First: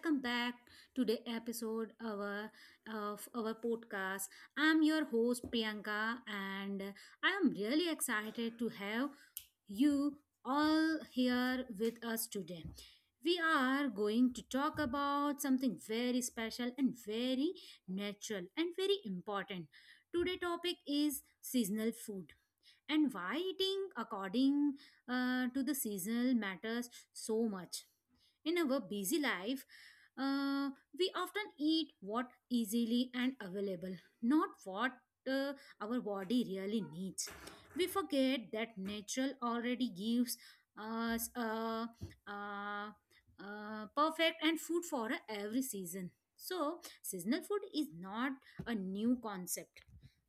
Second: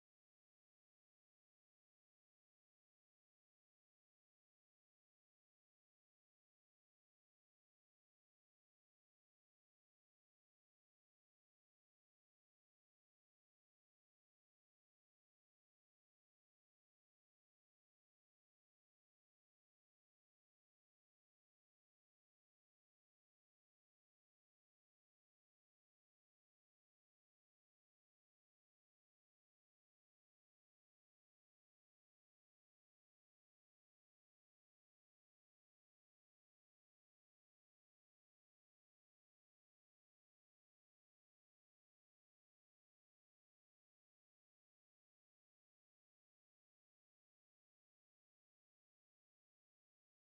welcome back to the episode of our podcast. I'm your host Priyanka and I am really excited to have you all here with us today. We are going to talk about something very special and very natural and very important. Today topic is seasonal food and why eating according to the seasonal matters so much in our busy life. uh, we often eat what easily and available, not what uh, our body really needs. We forget that nature already gives us a, a perfect and food for every season. So, seasonal food is not a new concept.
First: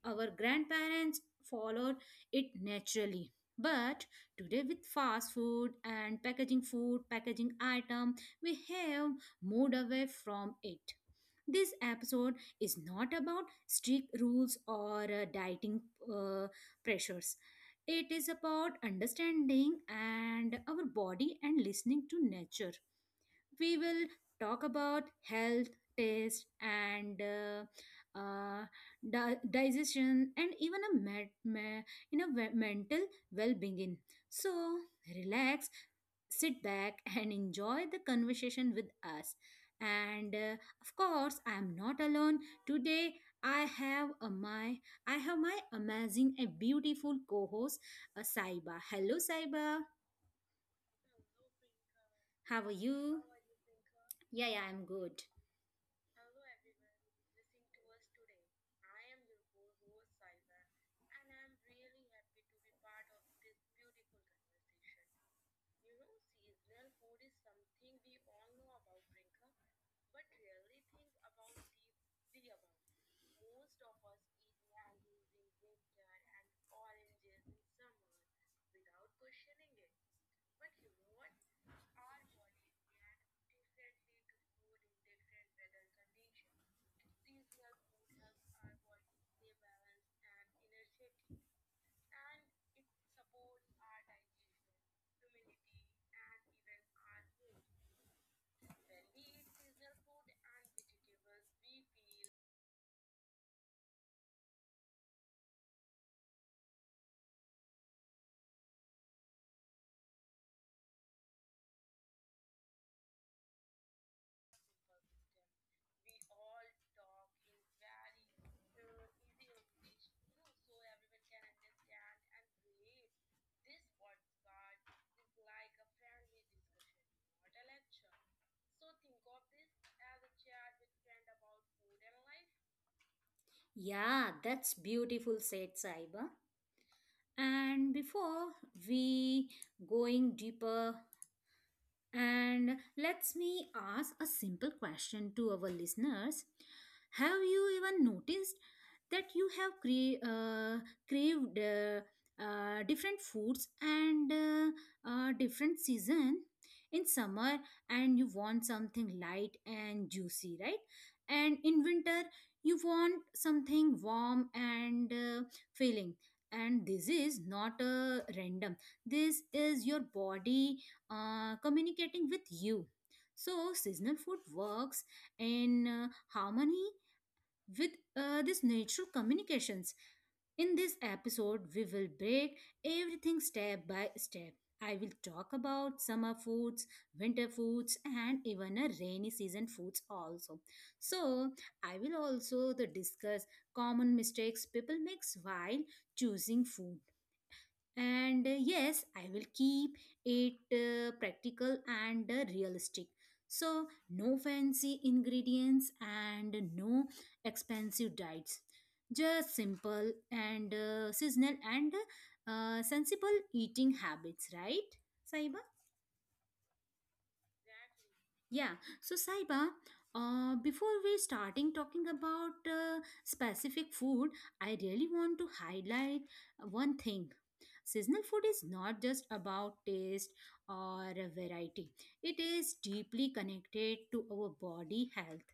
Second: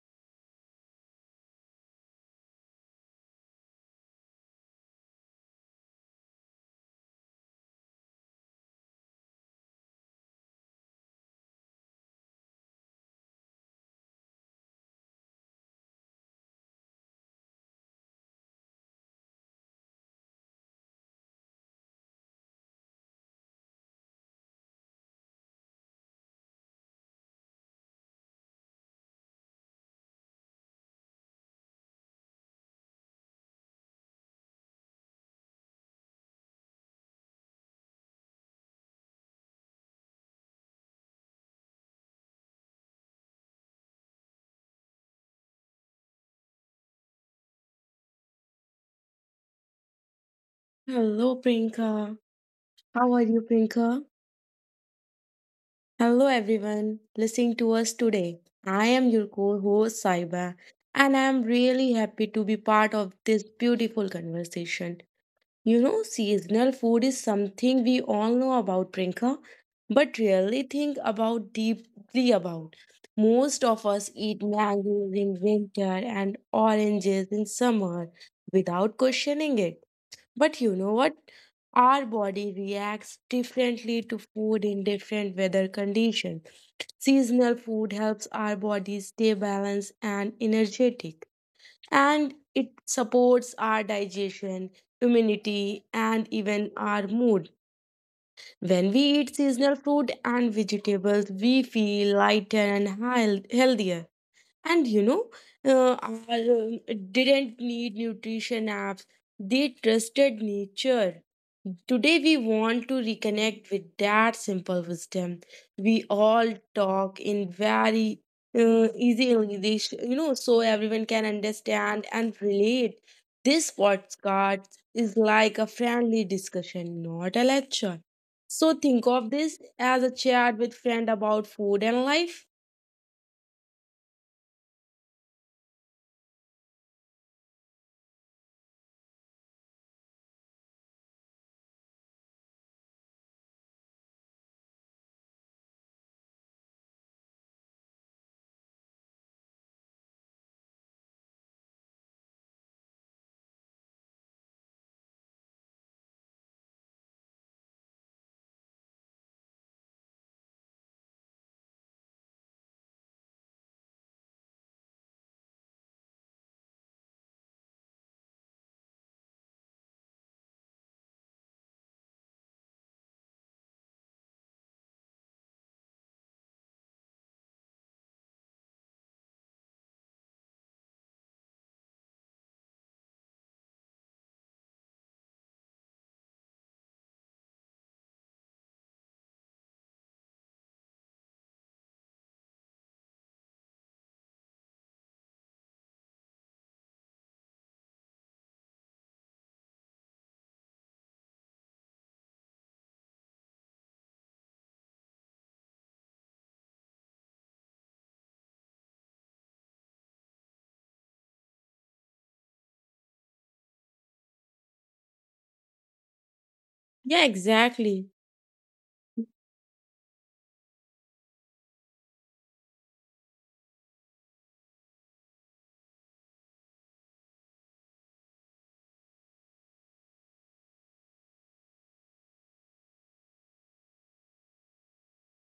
Our grandparents followed it naturally, but today, with fast food and packaging food, packaging item, we have moved away from it. This episode is not about strict rules or dieting uh, pressures. It is about understanding and our body and listening to nature. We will talk about health, taste, and uh, di- digestion and even a me- mental well-being. So relax, sit back and enjoy the conversation with us. And of course I am not alone today. I have a my I have my amazing and beautiful co-host, Saiba. Hello, Saiba. Hello, Prinka. How are How are you? you, Prinka? Yeah, yeah, I'm good. Hello, everyone listening to us today. I am your co host, Saiba, and I am really happy to be part of this beautiful conversation. You know, seasonal food is something we all know about, Prinka, but rarely think about deeply about. Most of us eat mangoes in winter and oranges in summer without questioning it. But you know what? Our body reacts differently to food in different weather conditions. Seasonal food helps our body stay balanced and energetic, and it supports our digestion, immunity, and even our mood. When we eat seasonal fruit and vegetables, we feel lighter and healthier. And you know, uh, I didn't need nutrition apps, they trusted nature. Today, we want to reconnect with that simple wisdom. We all talk in very easy English, you know, so everyone can understand and relate. This podcast is like a friendly discussion, not a lecture. So, think of this as a chat with friend about food and life. Yeah, that's beautiful, said Saiba. And before we going deeper, and let me ask a simple question to our listeners. Have you even noticed that you have craved different foods and different season? In summer, and you want something light and juicy, right? And in winter, you want something warm and filling. And this is not random. This is your body communicating with you. So, seasonal food works in harmony with this natural communications. In this episode, we will break everything step by step. I will talk about summer foods, winter foods, and even a rainy season foods also. So, I will also the discuss common mistakes people makes while choosing food. And yes, I will keep it practical and realistic. So no fancy ingredients and no expensive diets, just simple and seasonal and sensible eating habits, right, Saiba? Yeah, exactly. Yeah. So, Saiba, before we starting talking about specific food, I really want to highlight one thing. Seasonal food is not just about taste or variety. It is deeply connected to our body health.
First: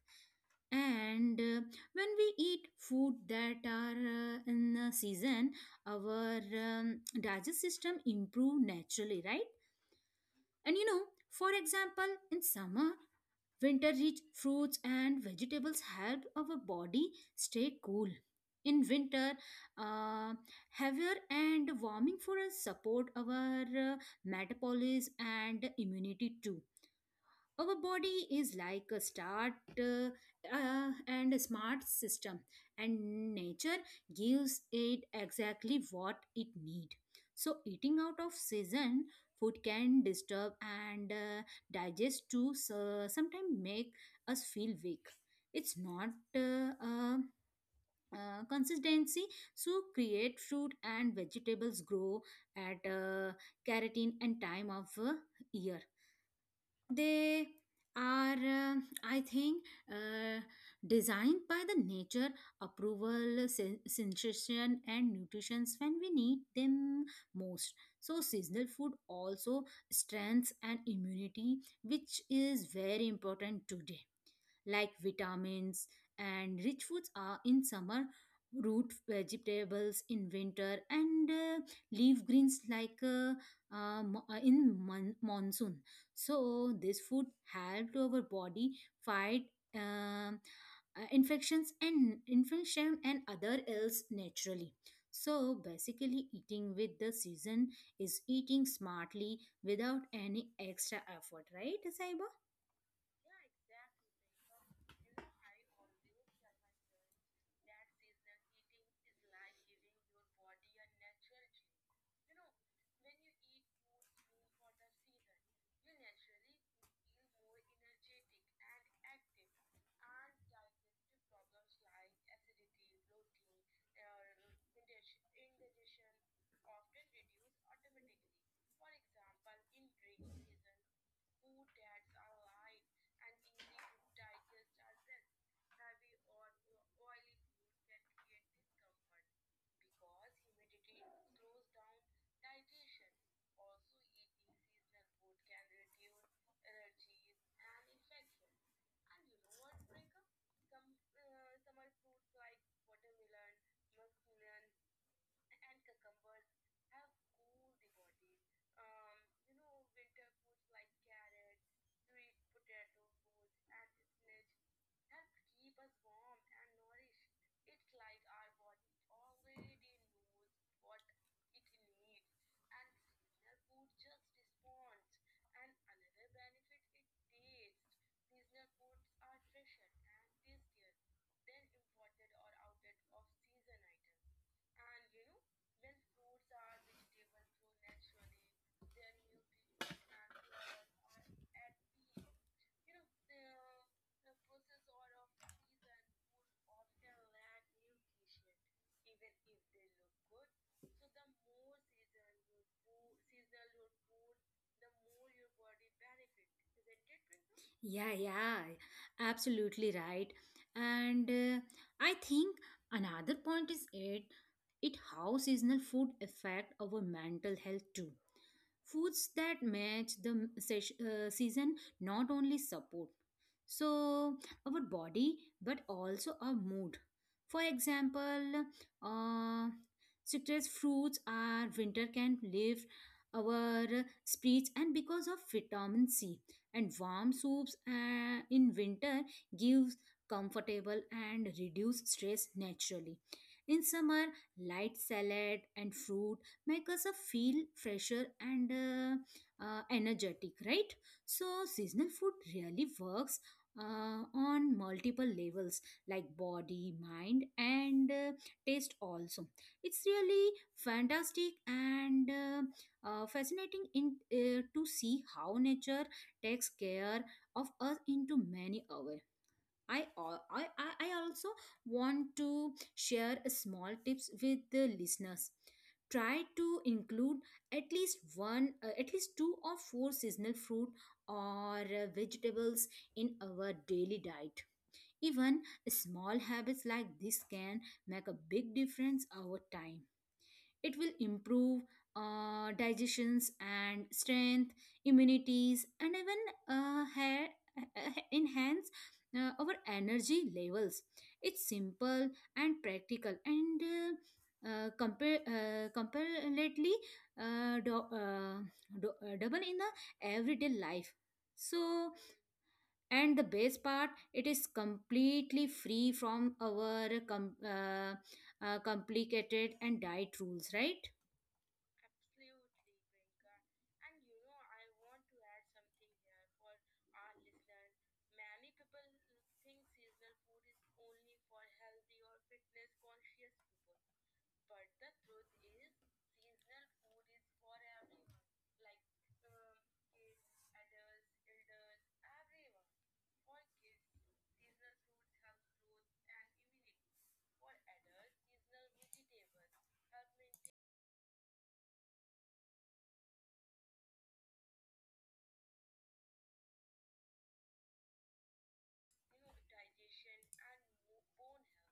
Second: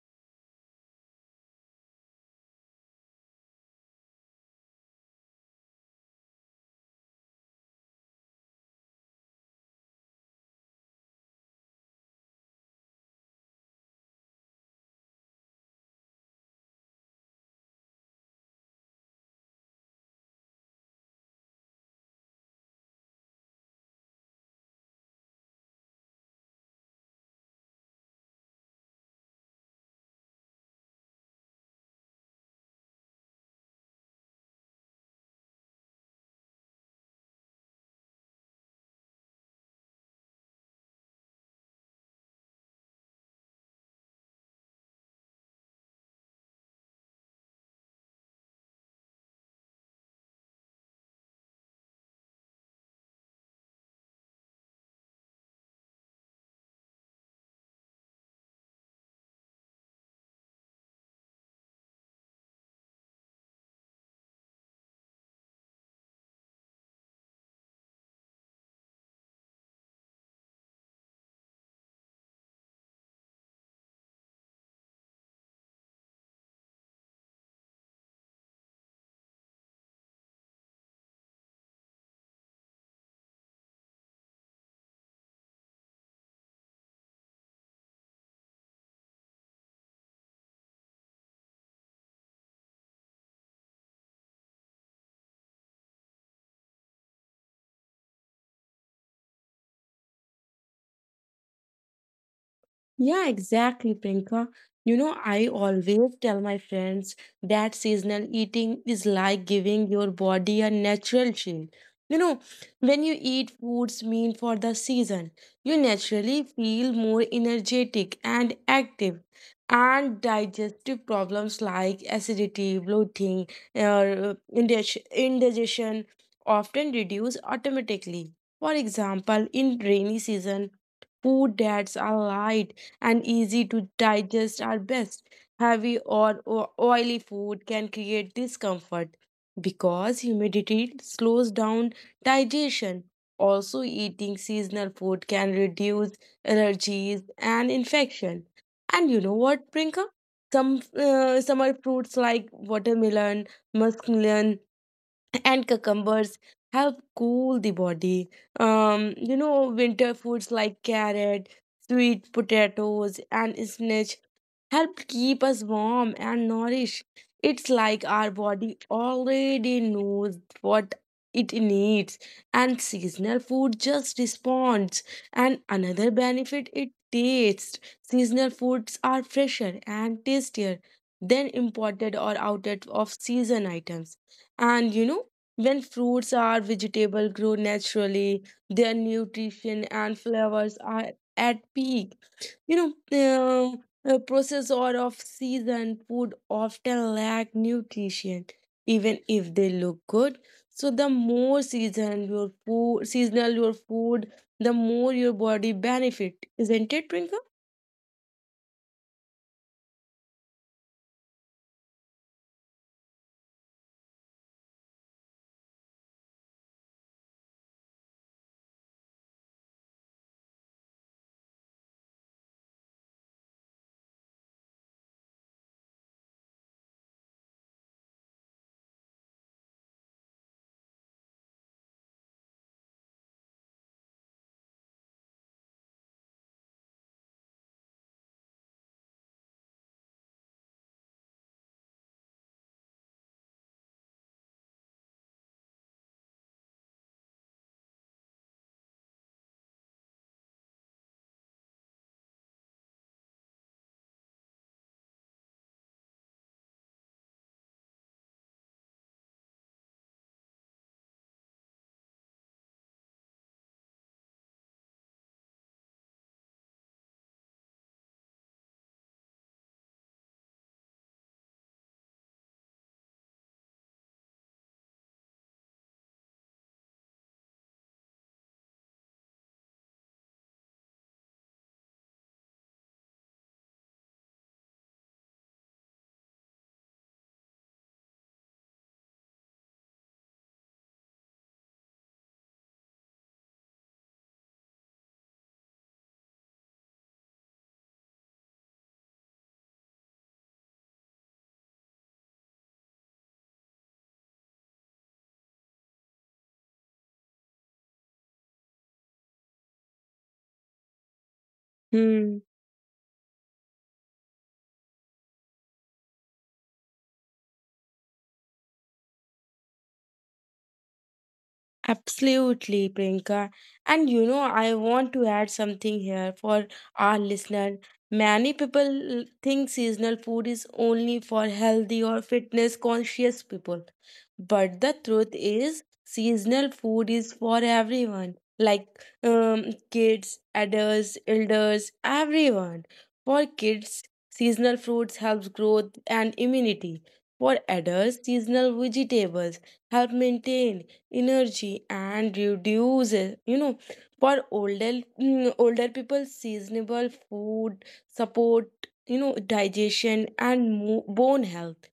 And when we eat food that are in season, our digestive system improve naturally, right? And you know, for example, in summer, winter rich fruits and vegetables help our body stay cool. In winter, uh, heavier and warming for us support our metabolism and immunity too. Our body is like a start, uh, and a smart system, and nature gives it exactly what it need. So eating out of season food can disturb and digest too, so sometimes make us feel weak. It's not consistency. So create fruit and vegetables grow at keratin and time of year. They are I think uh, designed by the nature approval sensation and nutritions when we need them most. So seasonal food also strengths and immunity, which is very important today, like vitamins and rich foods are in summer, root vegetables in winter, and leaf greens like in monsoon. So this food help to our body fight um, infections and infection and other ills naturally. So basically eating with the season is eating smartly without any extra effort, right, Saiba? Yeah, exactly, Priyanka. You know, I always tell my friends that seasonal eating is like giving your body a natural shield. You know, when you eat foods mean for the season, you naturally feel more energetic and active. And digestive problems like acidity, bloating, or indigestion often reduce automatically. For example, in rainy season, food that's alive and easy to digest are best. Heavy or oily food can create discomfort because humidity slows down digestion. Also, eating seasonal food can reduce allergies and infection. And you know what, Prinka? Some summer fruits like watermelon, muskmelon, and cucumbers help cool the body. You know, winter foods like carrot, sweet potatoes, and spinach help keep us warm and nourished. It's like our body already knows what it needs, and seasonal food just responds. And another benefit it tastes. Seasonal foods are fresher and tastier than imported or of season items. And you know, when fruits or vegetable grow naturally, their nutrition and flavors are at peak, you know. um, Processed or of season food often lack nutrition, even if they look good. So the more seasonal your food, the more your body benefit, isn't it, Twinkle? Yeah, yeah, absolutely right. And I think another point is it how seasonal food affect our mental health too. Foods that match the season not only support so our body but also our mood. For example, uh, citrus fruits are winter can lift our spirits and because of vitamin C, and warm soups in winter gives comfortable and reduce stress naturally. In summer, light salad and fruit make us feel fresher and energetic, right? So seasonal food really works on multiple levels, like body, mind, and taste also. It's really fantastic and fascinating in to see how nature takes care of us into many hours. I, al- I also want to share a small tips with the listeners. Try to include at least one, at least two or four seasonal fruit or vegetables in our daily diet. Even small habits like this can make a big difference over time. It will improve digestions and strength, immunities, and even hair, enhance our energy levels. It's simple and practical, and compare comparatively uh, do, uh, double in the everyday life. So, Hmm. and the best part, it is completely free from our complicated and diet rules, right? Absolutely, Priyanka. And you know, I want to add something here for our listener. Many people think seasonal food is only for healthy or fitness conscious people. But the truth is, seasonal food is for everyone, like kids, adults, elders, everyone. For kids, seasonal fruits helps growth and immunity. For adults, seasonal vegetables help maintain energy and reduces, you know. For older, older people, seasonable food support, you know, digestion and bone health.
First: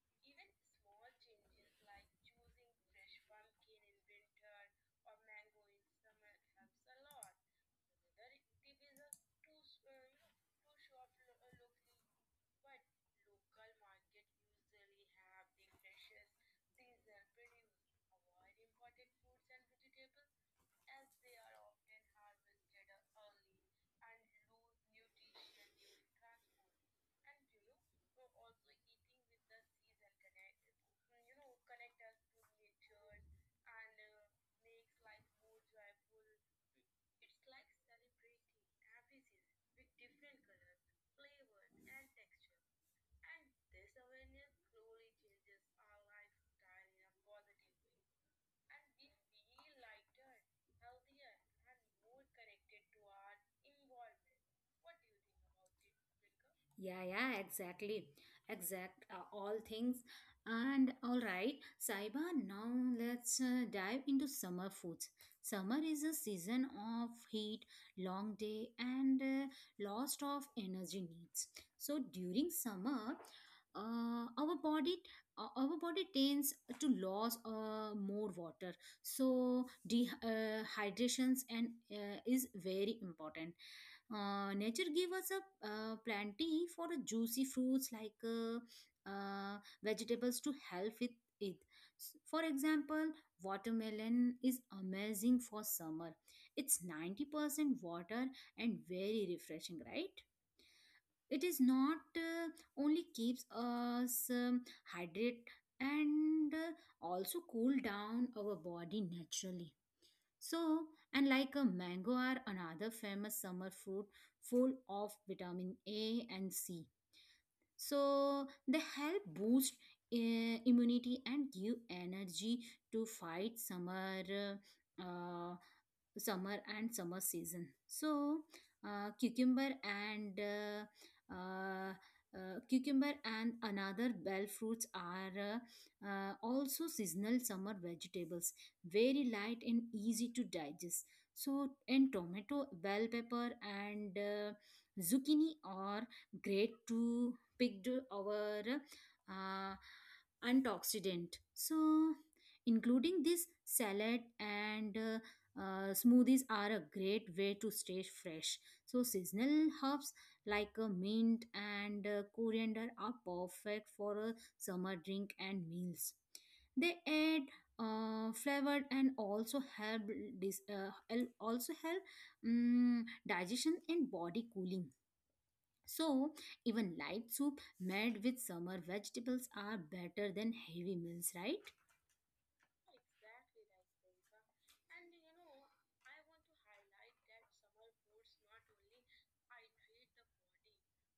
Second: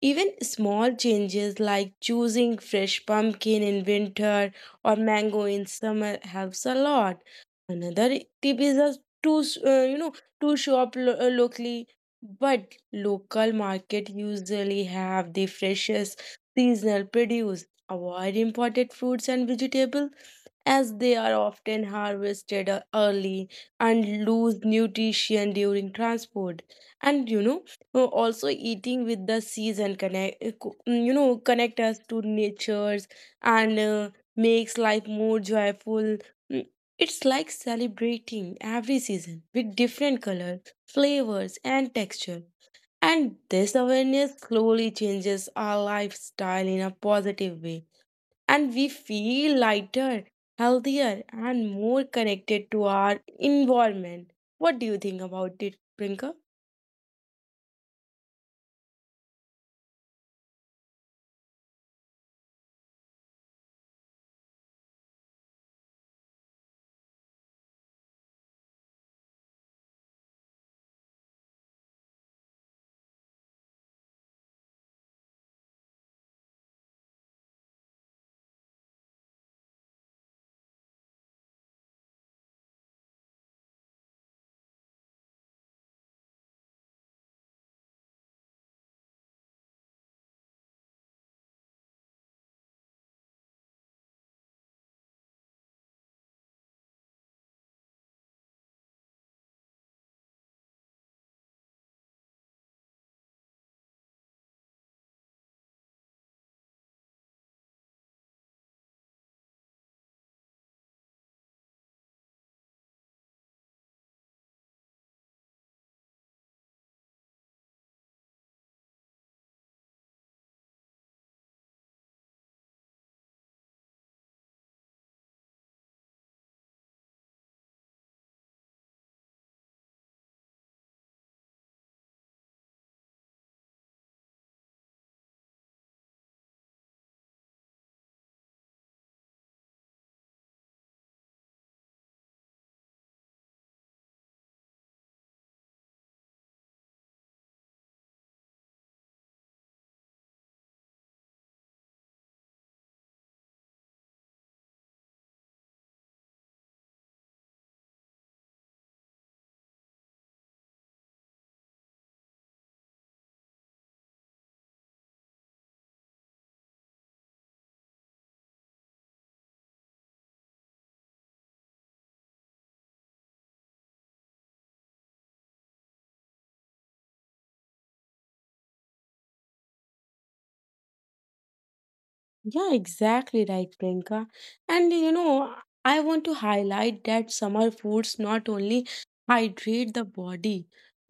Even small changes like choosing fresh pumpkin in winter or mango in summer helps a lot. Another tip is to, you know, to shop locally, but local market usually have the freshest seasonal produce. Avoid imported fruits and vegetables as they are often harvested early and lose nutrition during transport. And you know, also eating with the season connect, you know, connect us to nature's, and makes life more joyful. Mm, it's like celebrating every season with different colors, flavors, and texture. And this awareness slowly changes our lifestyle in a positive way and we feel lighter, healthier, and more connected to our environment. What do you think about it, Prinka? Yeah, yeah, exactly. All things. And all right, Saiba, now let's dive into summer foods. Summer is a season of heat, long day, and lost of energy needs. So during summer, uh, our body our body tends to lose more water, so dehydrations and is very important. Uh, nature gave us a plenty for a juicy fruits like vegetables to help with it. For example, watermelon is amazing for summer. It's 90% water and very refreshing, right? It is not only keeps us hydrated and also cool down our body naturally. So, and like a mango are another famous summer fruit, full of vitamin A and C. So, they help boost immunity and give energy to fight summer, uh, summer and summer season. So, uh, cucumber and uh, uh, cucumber and another bell fruits are also seasonal summer vegetables, very light and easy to digest. So, and tomato, bell pepper, and zucchini are great to pick our antioxidant. So, including this salad and smoothies are a great way to stay fresh. So, seasonal herbs like mint and coriander are perfect for a summer drink and meals. They add flavored and also help also help digestion and body cooling. So, even light soup made with summer vegetables are better than heavy meals, right? Yeah, exactly right, Priyanka. And you know, I want to highlight that summer foods not only hydrate the body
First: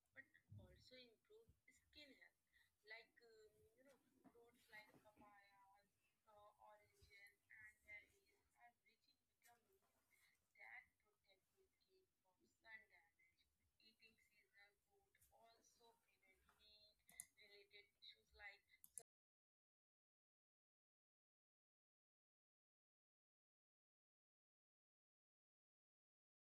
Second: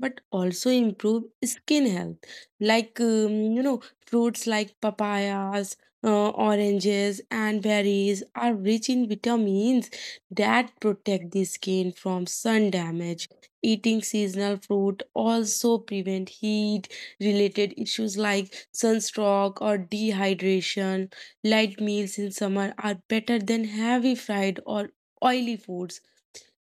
but also improve skin health. Like, you know, fruits like papayas, oranges, and berries are rich in vitamins that protect the skin from sun damage. Eating seasonal fruit also prevent heat related issues like sunstroke or dehydration. Light meals in summer are better than heavy fried or oily foods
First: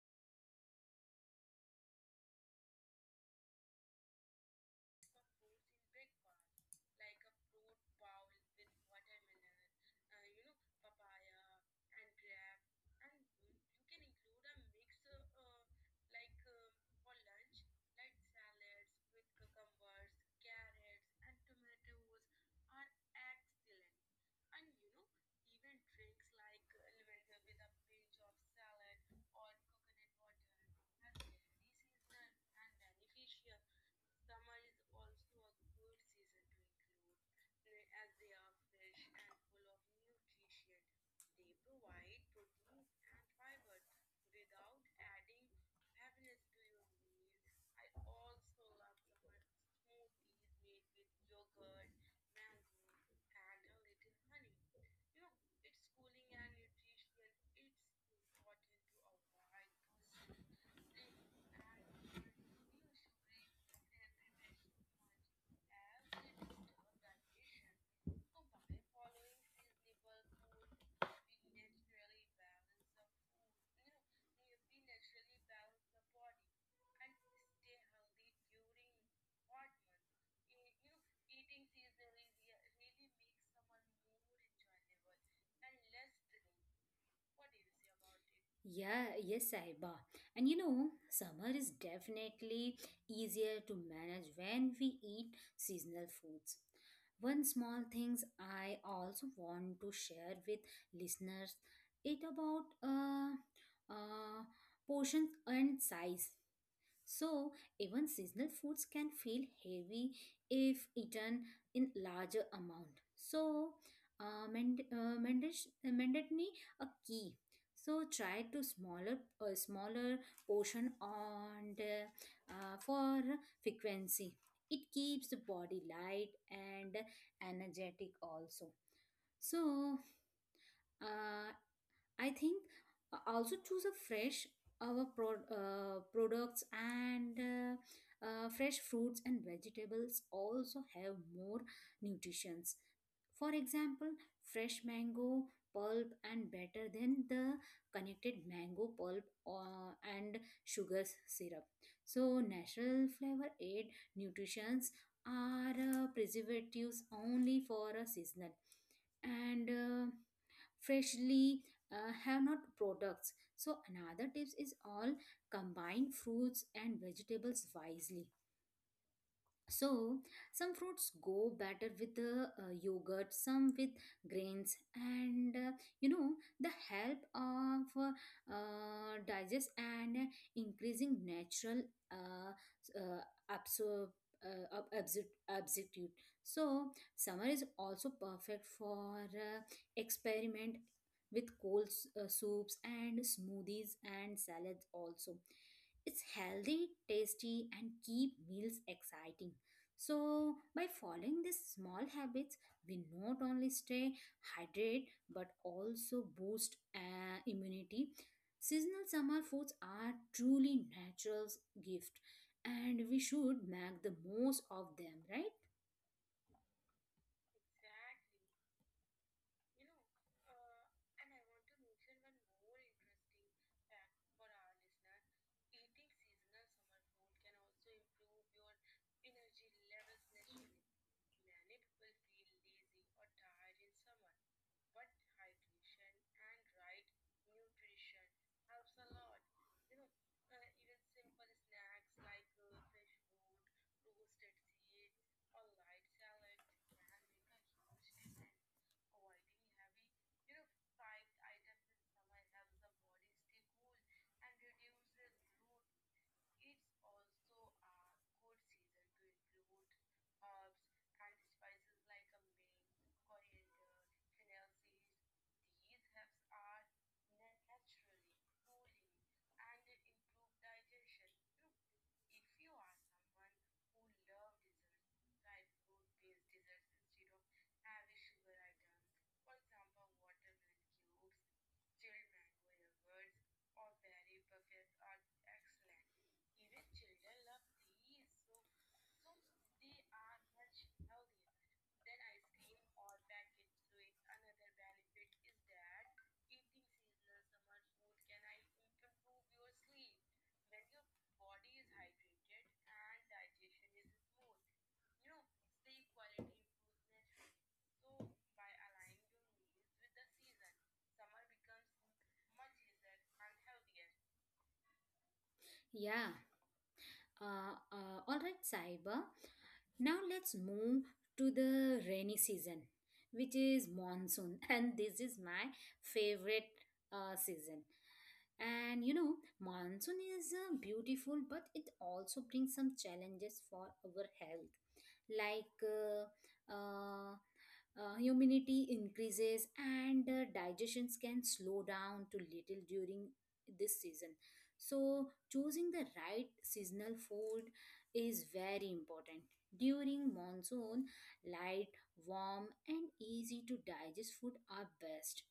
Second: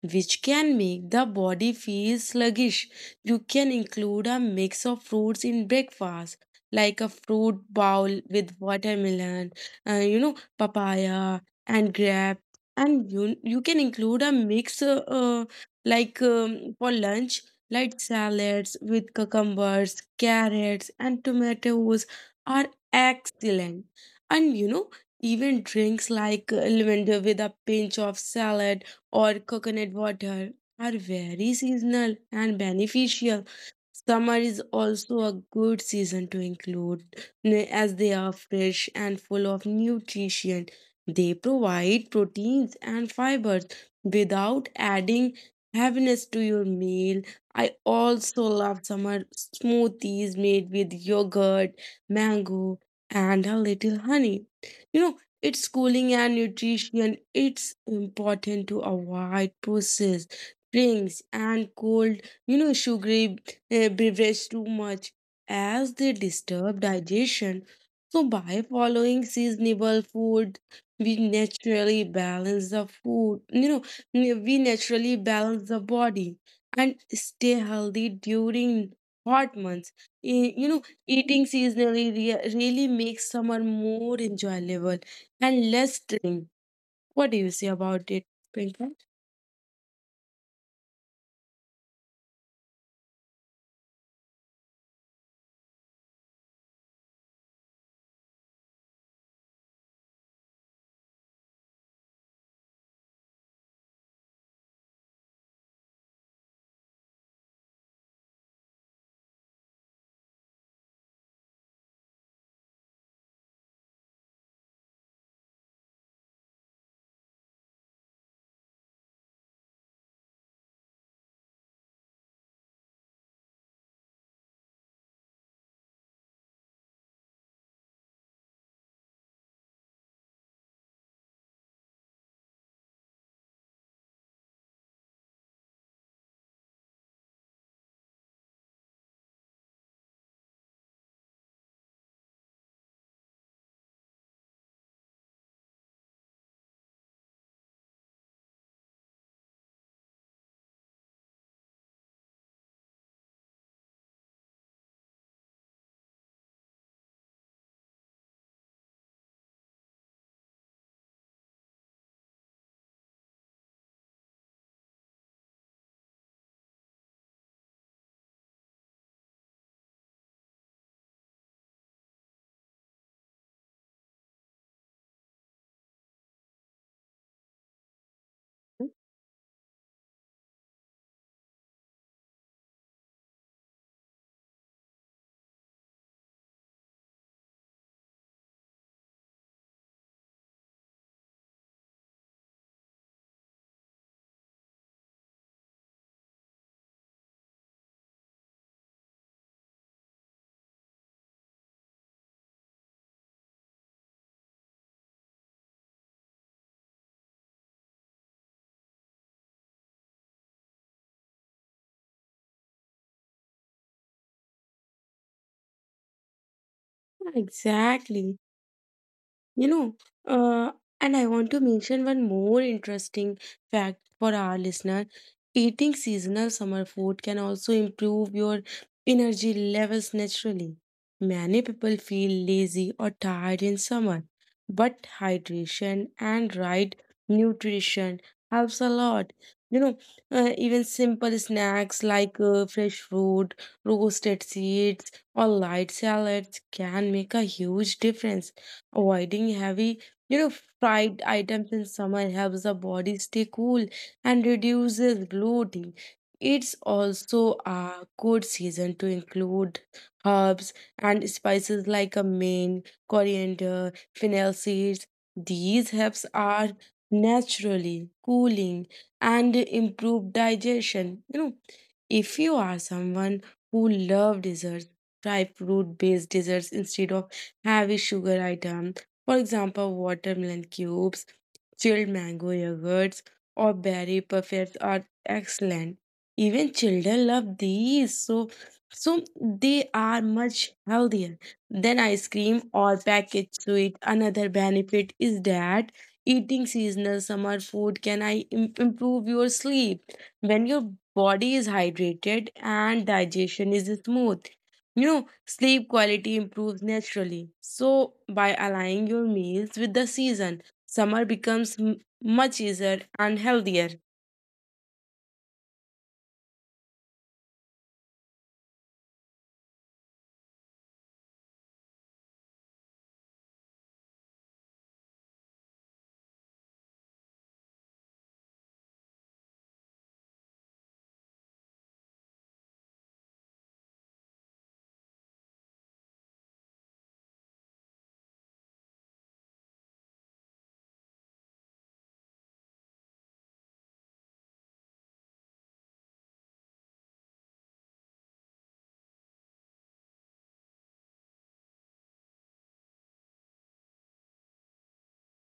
which can make the body feel sluggish. You can include a mix of fruits in breakfast, like a fruit bowl with watermelon, you know, papaya and grape. And you can include a mix, like, for lunch, light salads with cucumbers, carrots, and tomatoes are excellent. And you know, even drinks like lavender with a pinch of salad or coconut water are very seasonal and beneficial. Summer is also a good season to include as they are fresh and full of nutrition. They provide proteins and fibers without adding heaviness to your meal. I also love summer smoothies made with yogurt, mango, and a little honey. You know, it's schooling and nutrition. It's important to avoid processed drinks and cold, you know, sugary, beverages too much as they disturb digestion. So, by following seasonable food, we naturally balance the food, you know, we naturally balance the body and stay healthy during hot months. Eh, you know, really makes summer more enjoyable and less clean. What do you say about it, Pinker? Yeah, yes, Sahiba. And you know, summer is definitely easier to manage when we eat seasonal foods. One small things I also want to share with listeners, it about uh, portions and size. So, even seasonal foods can feel heavy if eaten in larger amount. So, mendacity a key. So try to smaller smaller portion and for frequency. It keeps the body light and energetic also. So, uh, I think also choose a fresh our products. And fresh fruits and vegetables also have more nutritions. For example, fresh mango pulp and better than the connected mango pulp, and sugar syrup. So natural flavor aid nutritions are preservatives only for a seasonal and freshly have not products. So another tips is all combine fruits and vegetables wisely. So, some fruits go better with the yogurt, some with grains, and you know, the help of digest and increasing natural uh, s- uh, absorb. Absorptive. So, summer is also perfect for experiment with cold soups and smoothies and salads. Also, it's healthy, tasty, and keep meals exciting. So, by following these small habits, we not only stay hydrated but also boost immunity. Seasonal summer foods are truly natural gift, and we should make the most of them, right? Exactly. You know, uh, and I want to mention one more interesting fact for our listener. Eating seasonal summer food can also improve your energy levels naturally. Many people feel lazy or tired in summer, but hydration and right nutrition helps a lot. You know, even simple snacks like fresh fruit, roasted seeds, or light salads can make a huge difference. Avoiding heavy, you know, fried items in summer helps the body stay cool and reduces bloating. It's also a good season to include herbs and spices like a mint, coriander, fennel seeds. These herbs are naturally cooling and improve digestion. You know, if you are someone who love desserts, try fruit-based desserts instead of heavy sugar item, for example watermelon cubes, chilled mango yogurts or berry puffers are excellent. Even children love these, so they are much healthier than ice cream or packaged sweet. Another benefit is that eating seasonal summer food can improve your sleep when your body is hydrated and digestion is smooth. You know, sleep quality improves naturally. So by aligning your meals with the season, summer becomes much easier and healthier. Yeah. All right, Saiba. Now let's move to the rainy season, which is monsoon, and this is my favorite season. And you know, monsoon is beautiful, but it also brings some challenges for our health, like uh, humidity increases and digestions can slow down to little during this season. So, choosing the right seasonal food is very important. During monsoon, light, warm, and easy to digest food are best.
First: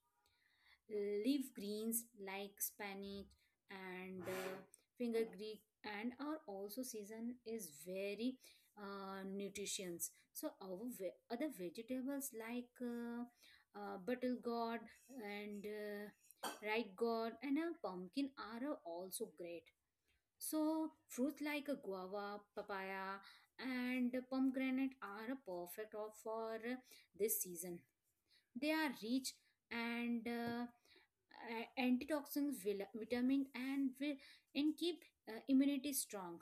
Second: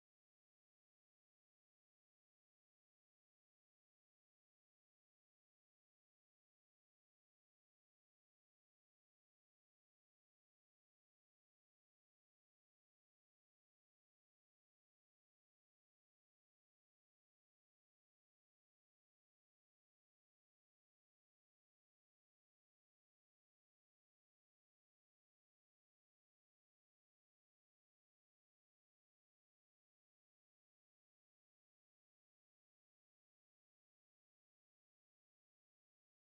Leaf greens like spinach and finger greek and our also season is very nutritious. So our other vegetables like butter gourd and right gourd and a pumpkin are also great. So fruits like a guava, papaya, and pomegranate are perfect for this season. They are rich and antioxidants, vitamin, and keep immunity strong.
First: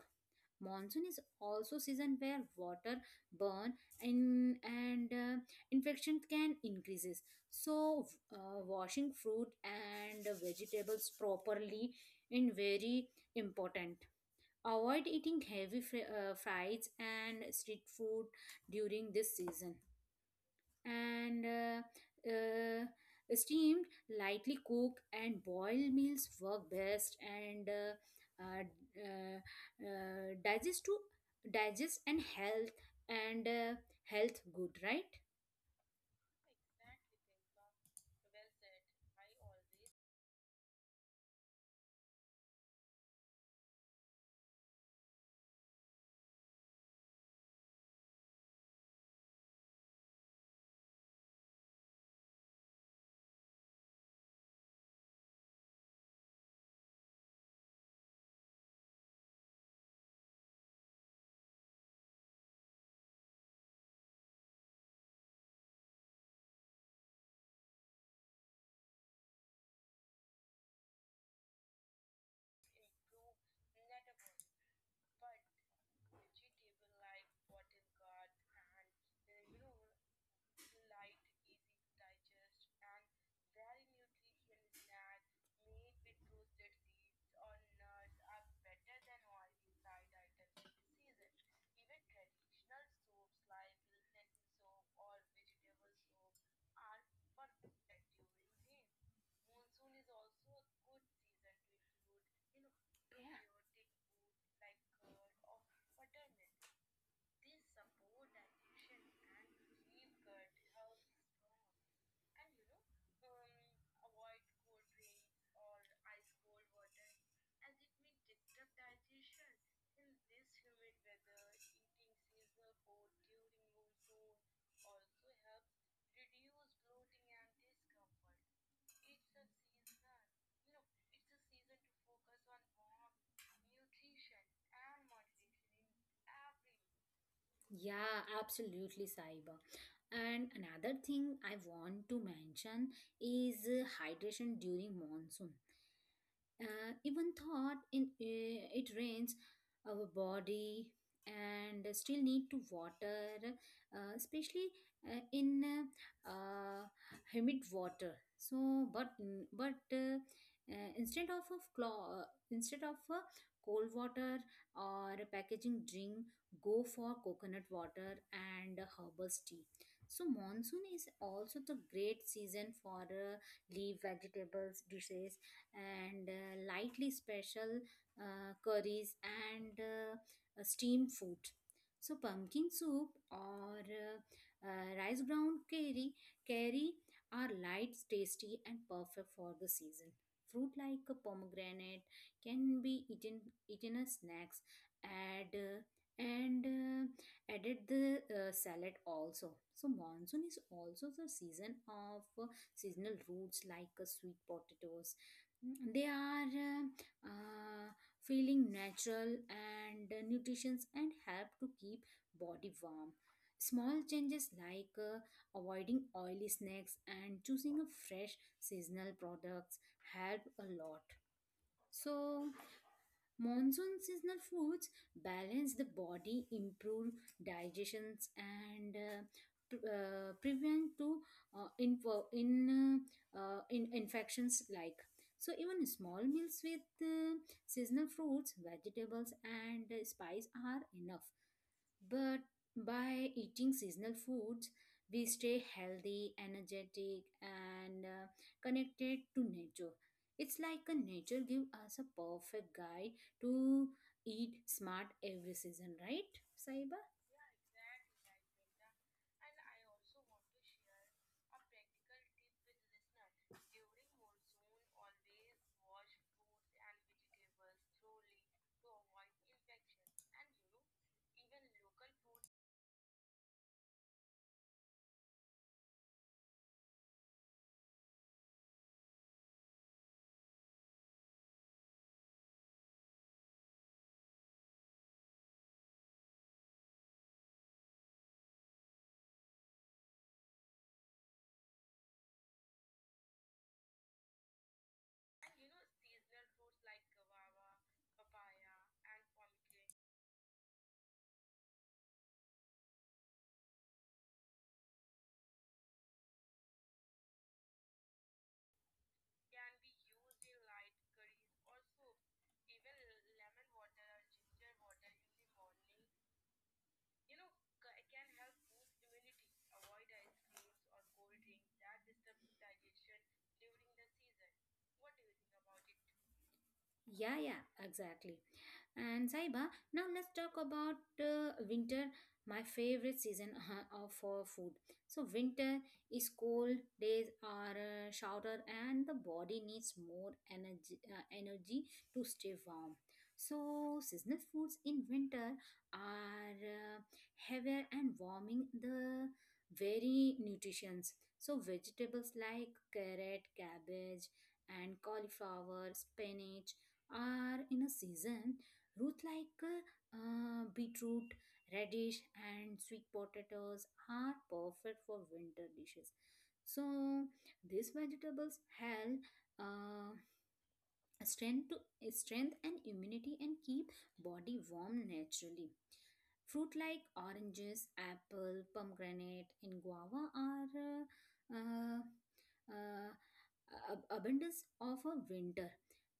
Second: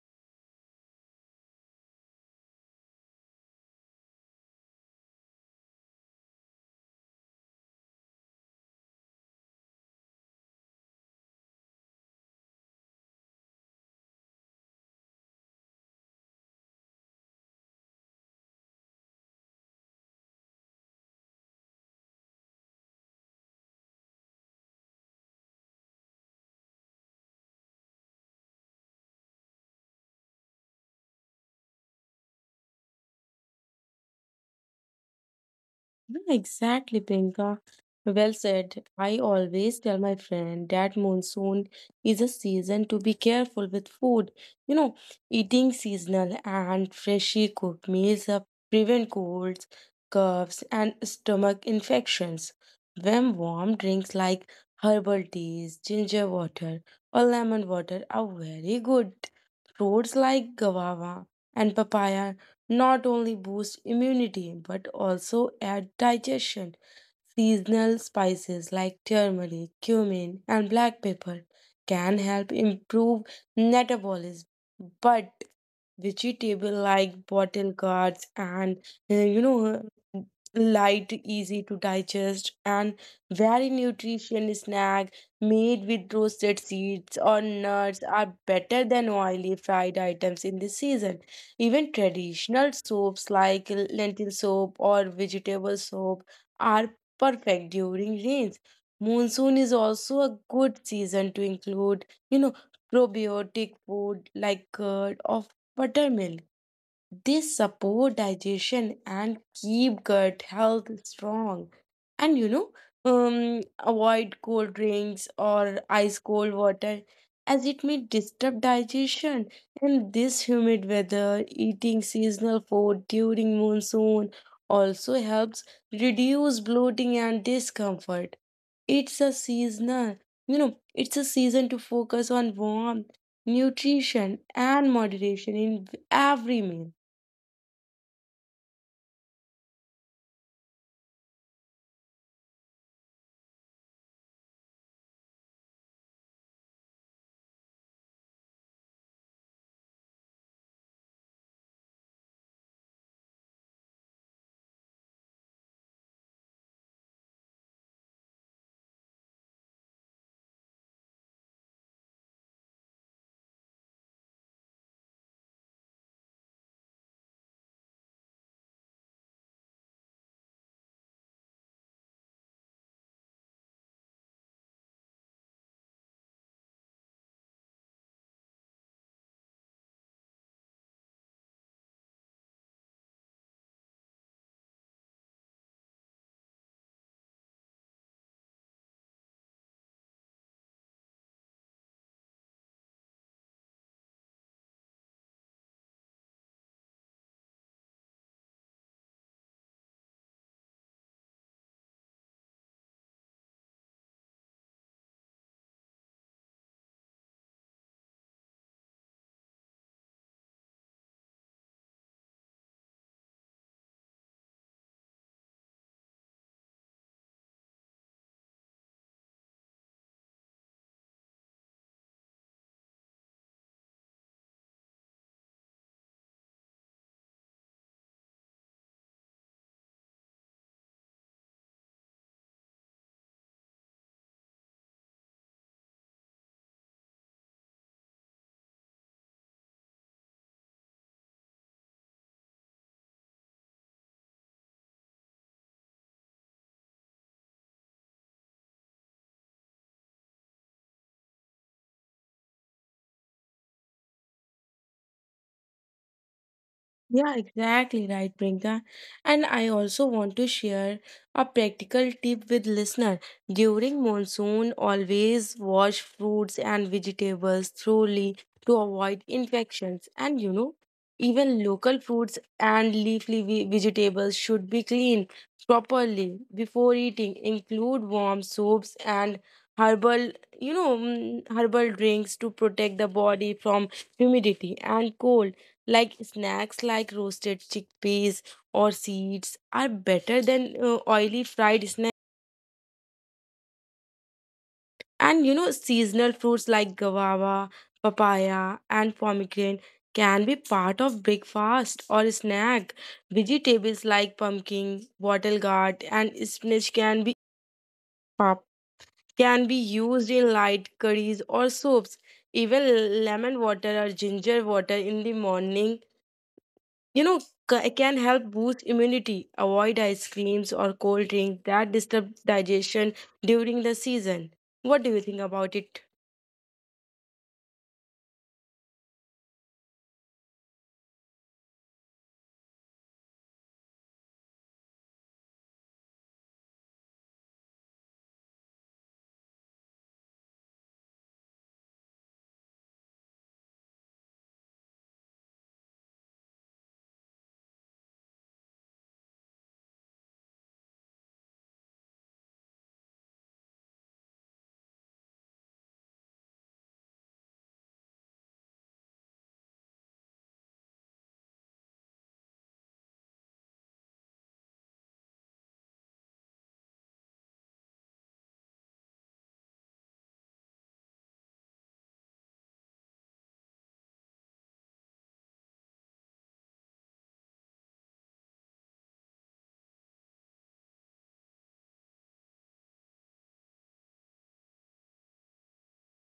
Monsoon is also season where water burn and infection can increases. So washing fruit and vegetables properly is very important. Avoid eating heavy fries and street food during this season, and steamed, lightly cooked, and boiled meals work best and uh, uh, digest to digest and health and health good, right? Yeah, exactly, Priyanka. Well said. I always tell my friend that monsoon is a season to be careful with food. You know, eating seasonal and freshly cooked meals help prevent colds, coughs, and stomach infections. When warm drinks like herbal teas, ginger water, or lemon water are very good. Fruits like guava and papaya not only boost immunity but also aid digestion. Seasonal spices like turmeric, cumin, and black pepper can help improve metabolism, but vegetable like bottle gourds and, you know, uh, light easy to digest and very nutritious snack made with roasted seeds or nuts are better than oily fried items in this season. Even traditional soaps like lentil soap or vegetable soap are perfect during rains. Monsoon is also a good season to include, you know, probiotic food like curd or buttermilk. This support digestion and keep gut health strong. And you know, avoid cold drinks or ice cold water as it may disturb digestion. In this humid weather, eating seasonal food during monsoon also helps reduce bloating and discomfort. It's a seasonal, you know, it's a season to focus on warmth, nutrition, and moderation in every meal. Yeah, absolutely, Saiba. And another thing I want to mention is hydration during monsoon. Even thought in it rains our body and still need to water, especially in uh, uh, humid water. So but but instead of a instead of a cold water or a packaging drink, go for coconut water and herbal tea. So monsoon is also the great season for leaf vegetables dishes and lightly special curries and steamed food. So pumpkin soup or rice ground curry, curry are light, tasty, and perfect for the season. Fruit like a pomegranate can be eaten as snacks. Add uh, Added the salad also. So monsoon is also the season of seasonal roots like sweet potatoes. They are uh, feeling natural and nutritious and help to keep body warm. Small changes like avoiding oily snacks and choosing a fresh seasonal products help a lot. So monsoon seasonal foods balance the body, improve digestions, and prevent to uh, in in, in infections like. So even small meals with seasonal fruits, vegetables, and spice are enough. But by eating seasonal foods, we stay healthy, energetic, and connected to nature. It's like a nature give us a perfect guide to eat smart every season, right, Saiba? Yeah, exactly right, Priyanka. And I also want to share a practical tip with listener. During monsoon, always wash fruits and vegetables thoroughly to avoid infections. And you know, even local fruits and leafy vegetables should be cleaned properly before eating. Include warm soaps and herbal, you know, herbal drinks to protect the body from humidity and cold, like snacks like roasted chickpeas or seeds are better than oily fried snacks. And you know, seasonal fruits like guava, papaya and pomegranate can be part of breakfast or snack. Vegetables like pumpkin, wattle gourd and spinach pop- can be used in light curries or soups. Even lemon water or ginger water in the morning, you know, it can help boost immunity. Avoid ice creams or cold drinks that disturb digestion during the season. What do you think about it? Yeah, yeah, exactly. And Saiba, now let's talk about winter, my favorite season of for food. So winter is cold, days are shorter, and the body needs more energy, energy to stay warm. So seasonal foods in winter are heavier and warming the very nutritions. So vegetables like carrot, cabbage, and cauliflower, spinach are in a season. Root like beetroot, radish, and sweet potatoes are perfect for winter dishes. So these vegetables help. Uh, Strength to strength and immunity and keep body warm naturally. Fruit like oranges, apple, pomegranate, and guava are uh, uh, abundance of a winter.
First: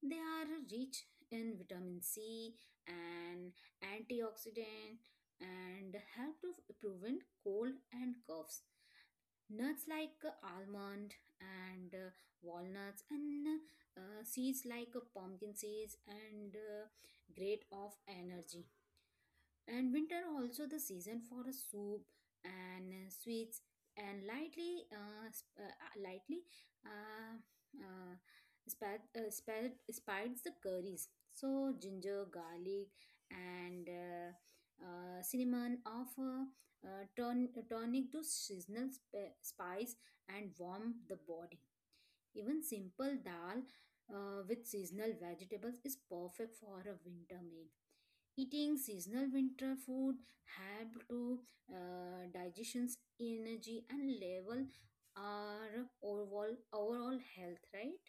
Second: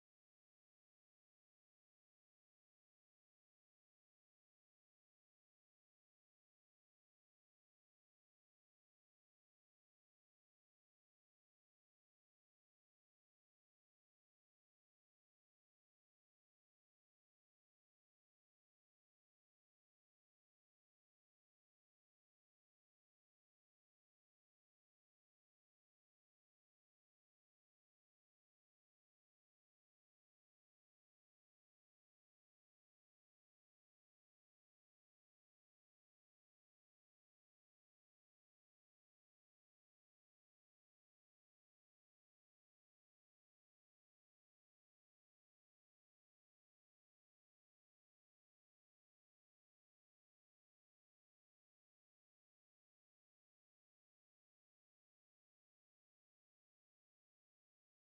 They are rich in vitamin C and antioxidant and help to prevent cold and coughs. Nuts like almond and walnuts and seeds like a pumpkin seeds and great of energy. And winter also the season for a soup and sweets and lightly lightly uh, uh, spreads the curries. So ginger, garlic, and cinnamon of tonic to seasonal spice and warm the body. Even simple dal with seasonal vegetables is perfect for a winter meal. Eating seasonal winter food help to digestion's energy and level our overall health, right?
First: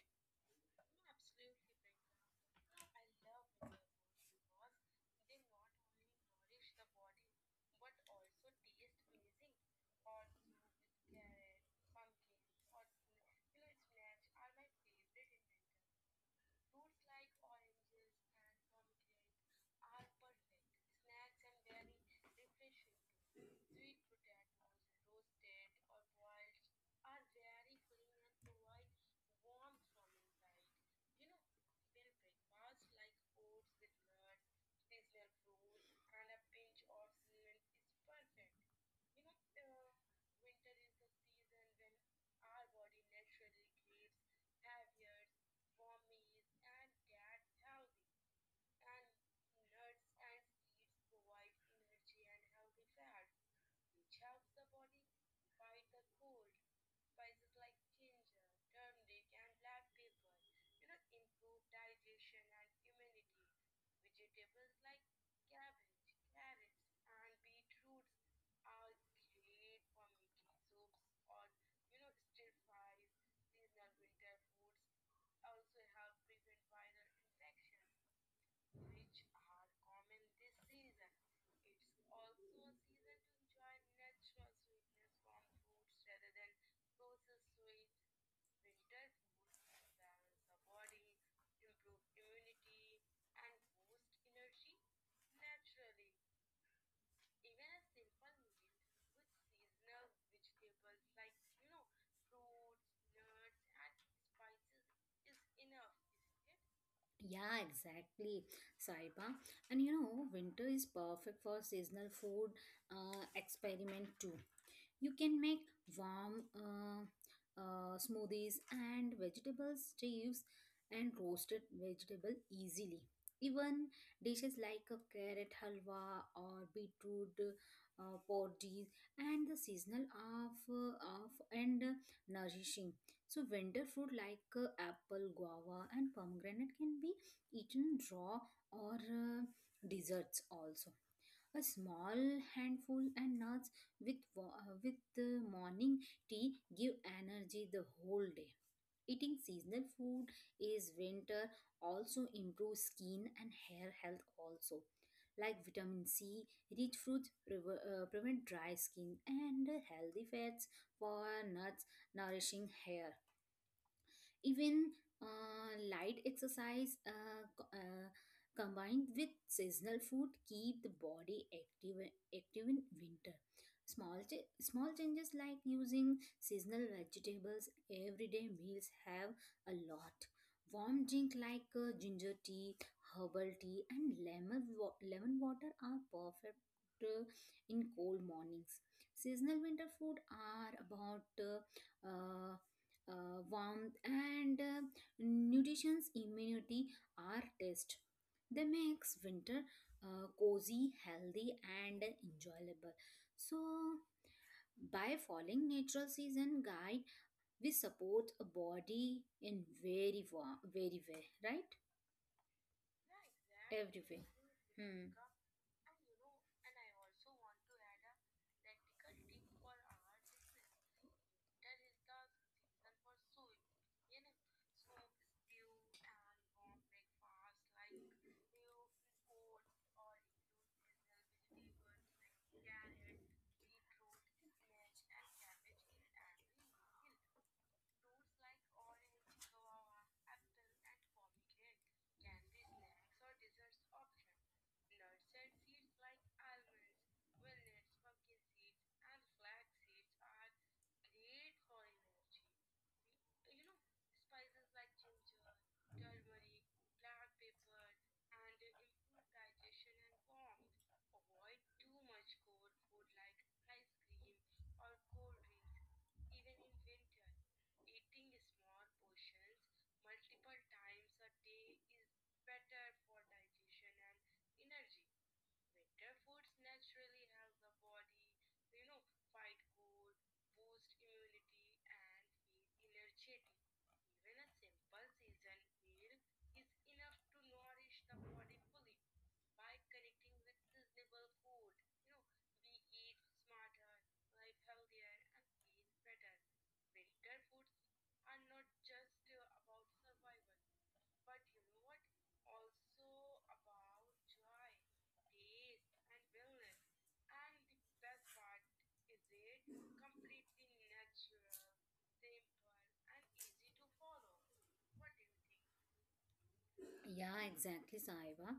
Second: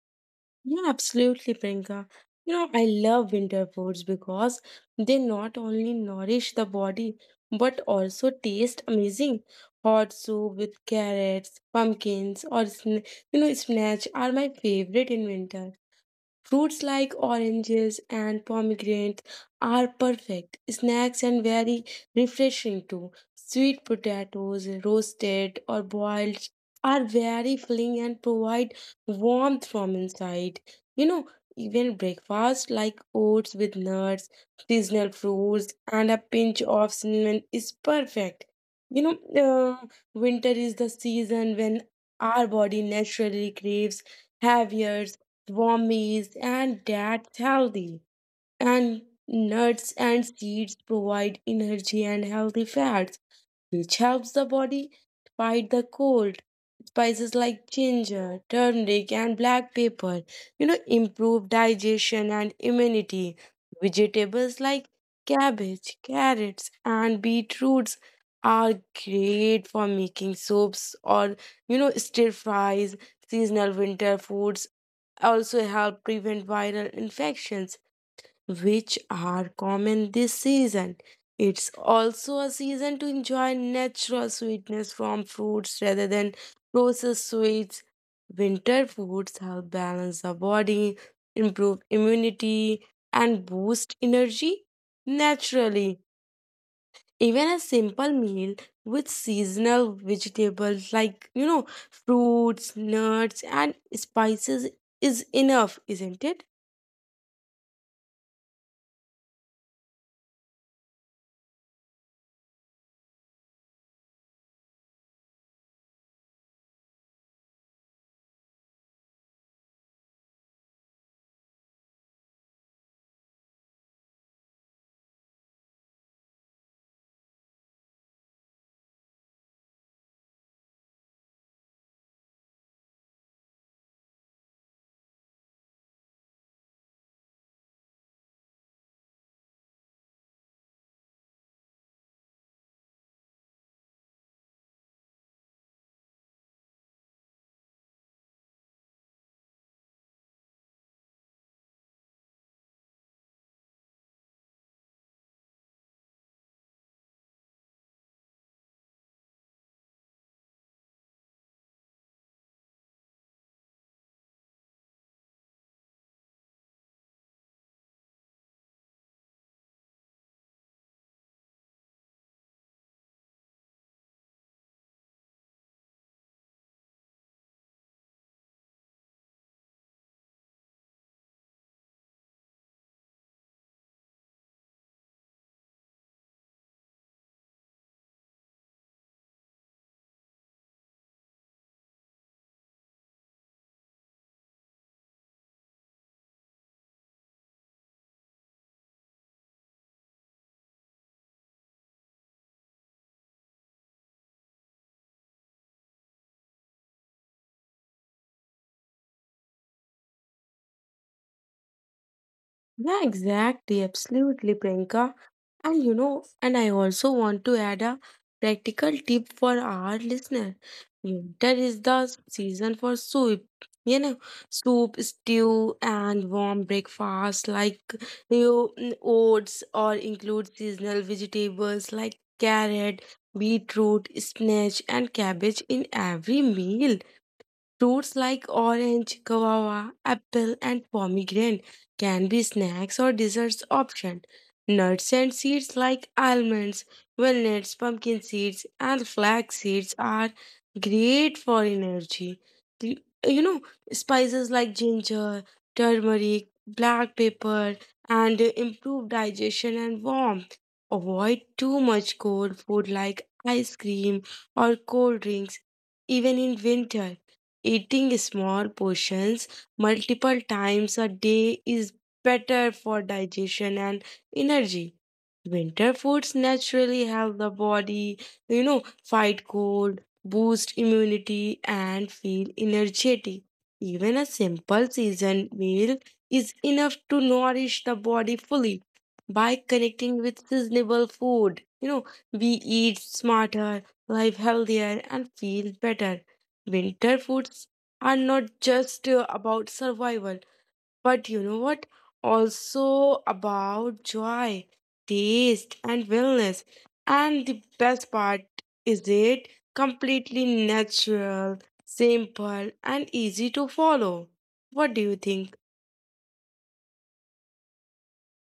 Yeah, absolutely, Priyanka. You know, I love winter foods because they not only nourish the body but also taste amazing. Hot soup with carrots, pumpkins, or you know, spinach are my favorite in winter. Fruits like oranges and pomegranates are perfect snacks and very refreshing too. Sweet potatoes, roasted or boiled, are very filling and provide warmth from inside. You know, even breakfast like oats with nuts, seasonal fruits, and a pinch of cinnamon is perfect. You know, uh, Winter is the season when our body naturally craves heavier warm, and that's healthy. And nuts and seeds provide energy and healthy fats which helps the body fight the cold. Spices like ginger, turmeric, and black pepper, improve digestion and immunity. Vegetables like cabbage, carrots, and beetroots are great for making soups or, stir fries. Seasonal winter foods also help prevent viral infections, which are common this season. It's also a season to enjoy natural sweetness from fruits rather than processed sweets. Winter foods help balance the body, improve immunity, and boost energy naturally. Even a simple meal with seasonal vegetables like, fruits, nuts, and spices is enough, isn't it? Yeah, exactly, Saiba. And you know, winter is perfect for seasonal food experiment too. You can make warm smoothies and vegetable stews and roasted vegetable easily. Even dishes like a carrot halwa or beetroot porridge and the seasonal of and nourishing. So winter fruit like apple, guava, and pomegranate can be eaten raw or desserts also. A small handful and nuts with with the morning tea give energy the whole day. Eating seasonal food is winter also improves skin and hair health also, like vitamin C rich fruits prevent dry skin and healthy fats for nuts nourishing hair. Even light exercise combined with seasonal food keep the body active, active in winter. Small changes like using seasonal vegetables everyday meals have a lot. Warm drink like ginger tea, herbal tea, and lemon water are perfect uh, in cold mornings. Seasonal winter food are about uh, uh, warmth and nutrition's immunity are test. They makes winter cozy, healthy, and enjoyable. So, by following natural season guide, we support a body in very warm, very way, right? Yeah, exactly. Every way. Absolutely, Hmm. Priyanka. And you know, and I also want to add a practical tip for our listener. Winter is the season for soup, you know, soup, stew, and warm breakfast like, oats, or include seasonal vegetables like carrot, beetroot, spinach, and cabbage in every meal. Fruits like orange, guava, apple, and pomegranate can be snacks or desserts option. Nuts and seeds like almonds, walnuts, pumpkin seeds, and flax seeds are great for energy. The- You know, spices like ginger, turmeric, black pepper, and improve digestion and warmth. Avoid too much cold food like ice cream or cold drinks, even in winter. Eating small portions multiple times a day is better for digestion and energy. Winter foods naturally help the body, fight cold, boost immunity, and feel energetic. Even a simple season meal is enough to nourish the body fully. By connecting with seasonable food, we eat smarter, live healthier, and feel better. Winter foods are not just about survival, but you know what? Also about joy, taste, and wellness. And the best part is it completely natural, simple, and easy to follow. What do you think? Yeah, exactly, Saiba.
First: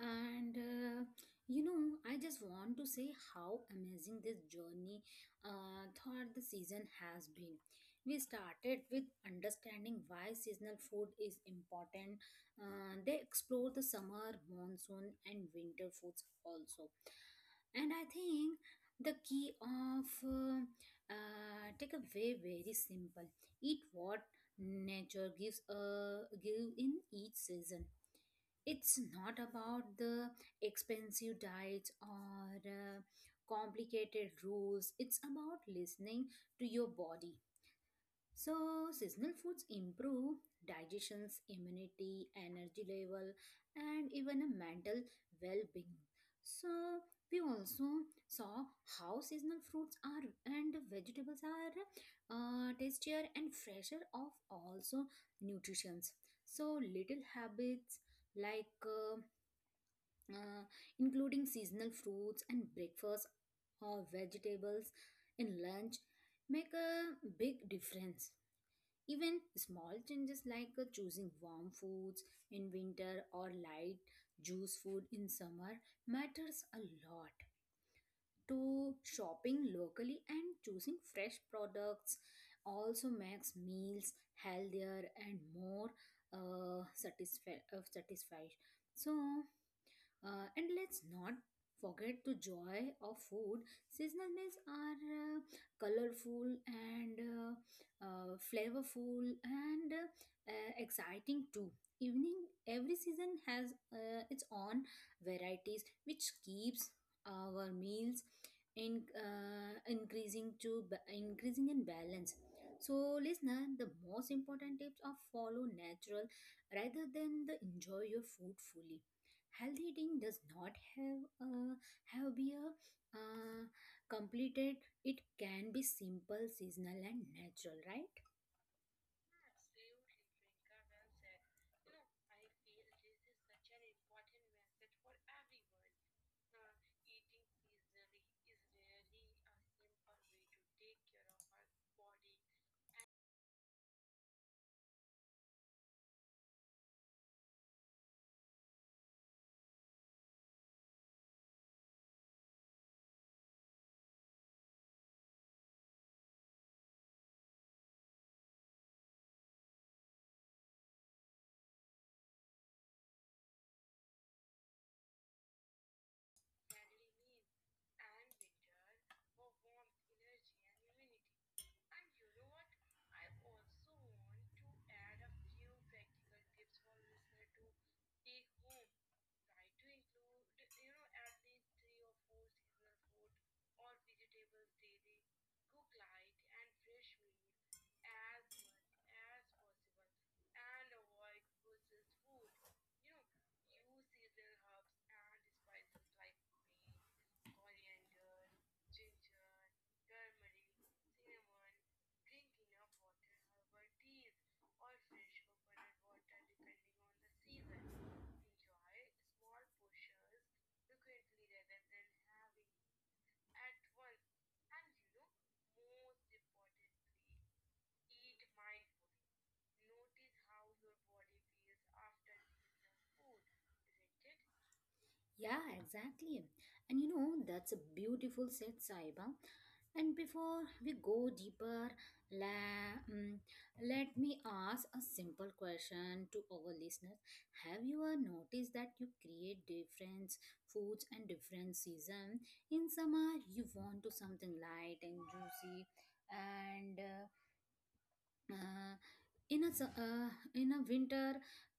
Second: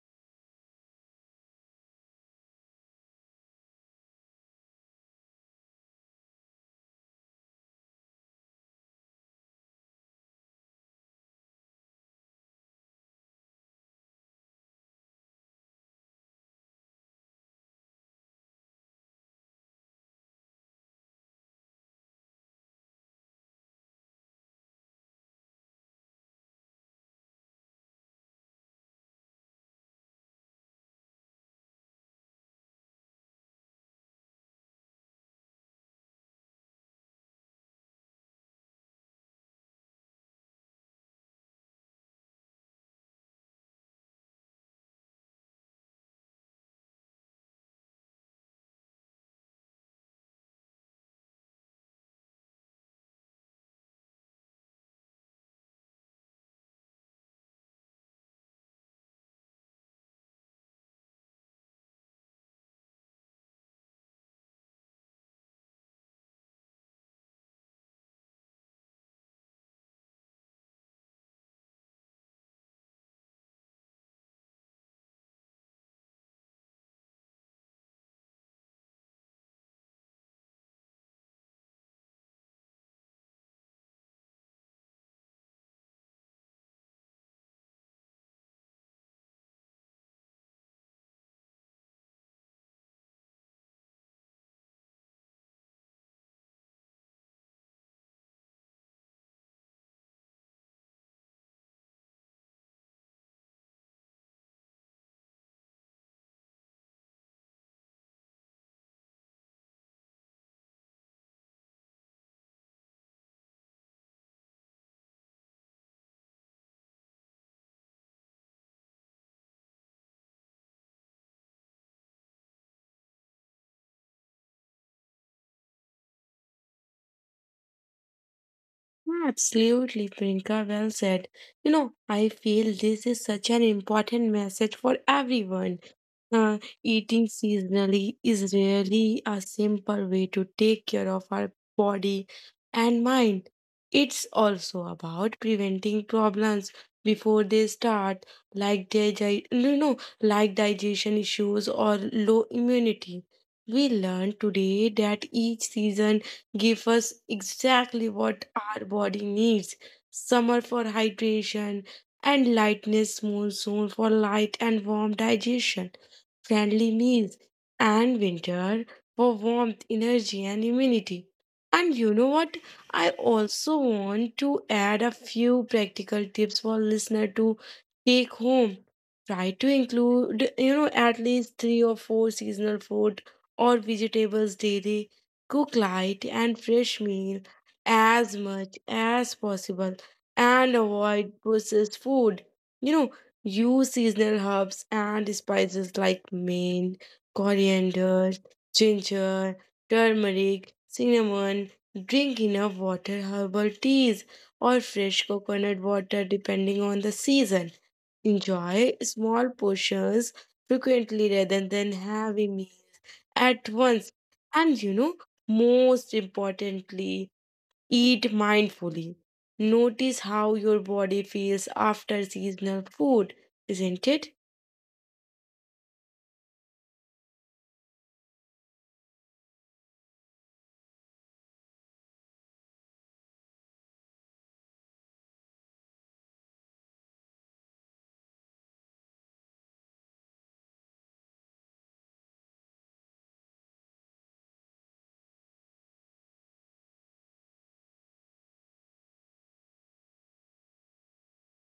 And you know, I just want to say how amazing this journey throughout the season has been. We started with understanding why seasonal food is important. They explore the summer, monsoon, and winter foods also. And I think the key of take away very simple. Eat what nature gives give in each season. It's not about the expensive diets or complicated rules. It's about listening to your body. So seasonal foods improve digestions, immunity, energy level, and even a mental well-being. So we also saw how seasonal fruits are and vegetables are tastier and fresher of also nutrients. So little habits like uh, including seasonal fruits and breakfast or vegetables in lunch, make a big difference. Even small changes like choosing warm foods in winter or light juice food in summer matters a lot. To shopping locally and choosing fresh products also makes meals healthier and more satisfied. So and let's not forget the joy of food. Seasonal meals are colorful and flavorful and exciting too. Evening, every season has its own varieties, which keeps our meals in increasing in balance. So, listener, the most important tips are follow natural rather than the enjoy your food fully. Healthy eating does not have have be a uh, completed. It can be simple, seasonal, and natural, right? Absolutely, Priyanka, well said. You know, I feel this is such an important message for everyone. Uh, Eating seasonally is really a simple way to take care of our body and mind. It's also about preventing problems before they start, like digestion issues or low immunity. We learned today that each season gives us exactly what our body needs. Summer for hydration and lightness, monsoon for light and warm digestion friendly meals, and winter for warmth, energy, and immunity. And you know what? I also want to add a few practical tips for listener to take home. Try to include, at least three or four seasonal fruit or vegetables daily. Cook light and fresh meal as much as possible and avoid processed food. You know, use seasonal herbs and spices like mint, coriander, ginger, turmeric, cinnamon. Drink enough water, herbal teas, or fresh coconut water depending on the season. Enjoy small portions frequently rather than heavy meal at once. And you know, most importantly, eat mindfully. Notice how your body feels after seasonal food, isn't it? Yeah, exactly. And you know, that's a beautiful set, Saiba. And before we go deeper, la, mm, let me ask a simple question to our listeners. Have you ever noticed that you create different foods and different season? In summer, you want to something light and juicy, and uh, in a su- in a winter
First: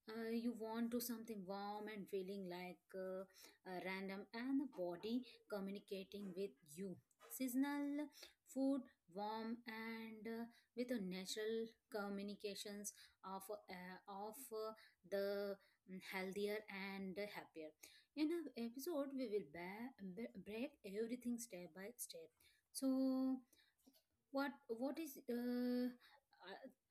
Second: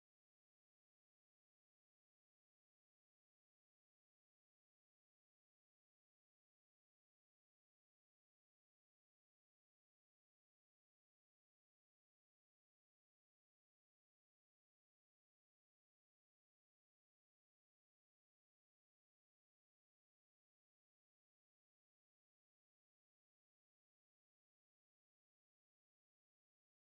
you want to something warm and feeling like random and the body communicating with you seasonal food warm and with a natural communications of uh, of uh, the healthier and happier in an episode we will break everything step by step. So what is uh,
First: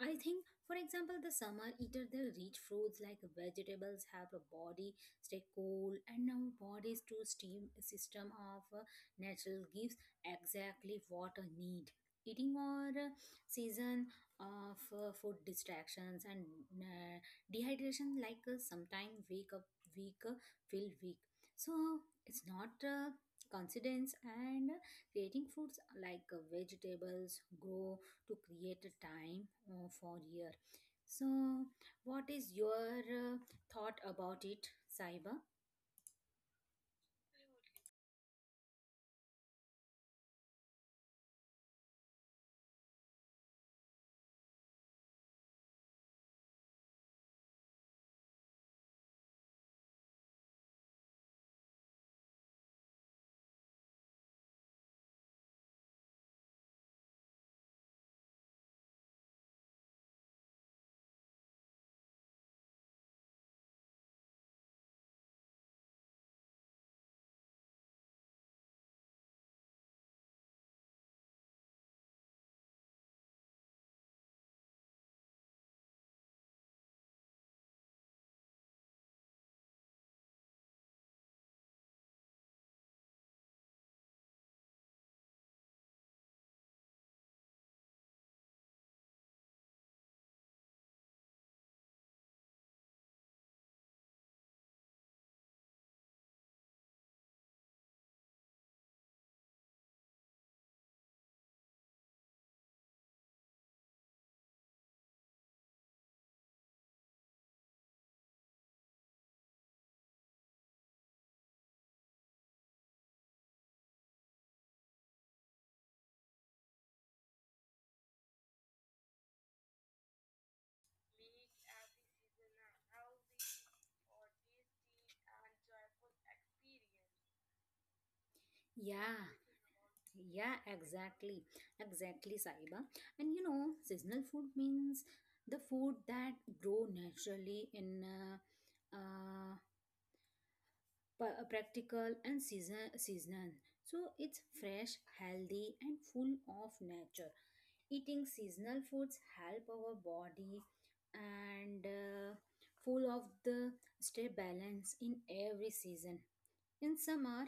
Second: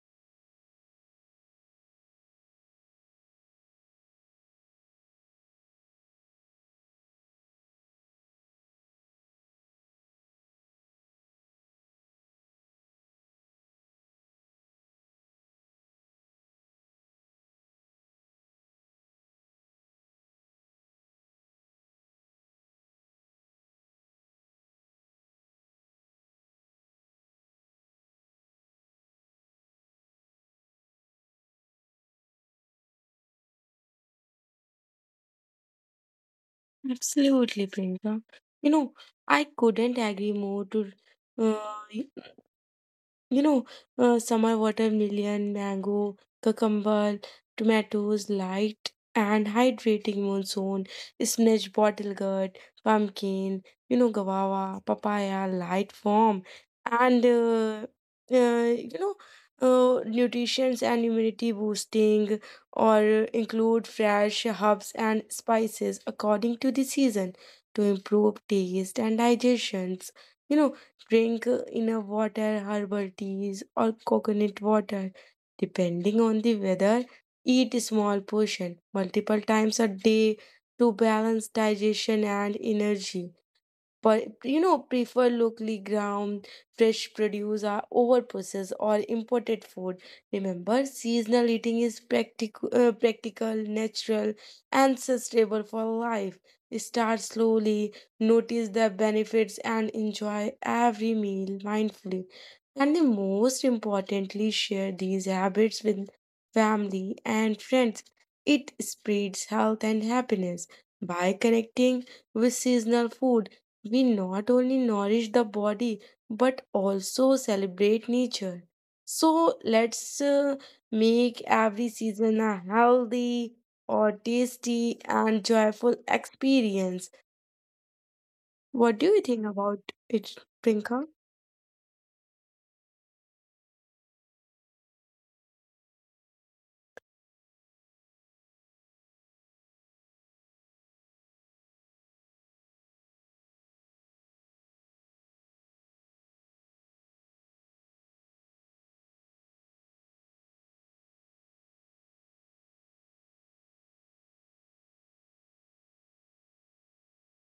i I think, for example, the summer eater, they rich fruits like vegetables have a body stay cool and our bodies to steam system of natural gives exactly what a need. Eating or season of food distractions and uh, dehydration, like sometime wake up weak, feel weak. So it's not coincidence. And creating foods like vegetables grow to create a time for year. So, what is your thought about it, Saiba? Absolutely, Priyanka. You know, I couldn't agree more to uh, you know, summer watermelon, mango, cucumber, tomatoes, light and hydrating monsoon, spinach, bottle gourd, pumpkin, guava, papaya, light form, and uh, you know, nutrition and immunity boosting, or include fresh herbs and spices according to the season to improve taste and digestions. You know, drink enough water, herbal teas, or coconut water. Depending on the weather, eat small portion multiple times a day to balance digestion and energy. But you know, prefer locally ground fresh produce are over processed or imported food. Remember, seasonal eating is practical, natural, and sustainable for life. Start slowly, notice the benefits, and enjoy every meal mindfully. And the most importantly, share these habits with family and friends. It spreads health and happiness. By connecting with seasonal food, we not only nourish the body, but also celebrate nature. So let's make every season a healthy or tasty and joyful experience. What do you Yeah, think about it, yeah, Prinka? exactly. Exactly, Saiba. And you know, seasonal food means the food that grow naturally in uh, practical and season seasonal. So it's fresh, healthy, and full of nature. Eating seasonal foods help our body and full of the stay balance in every season. In summer,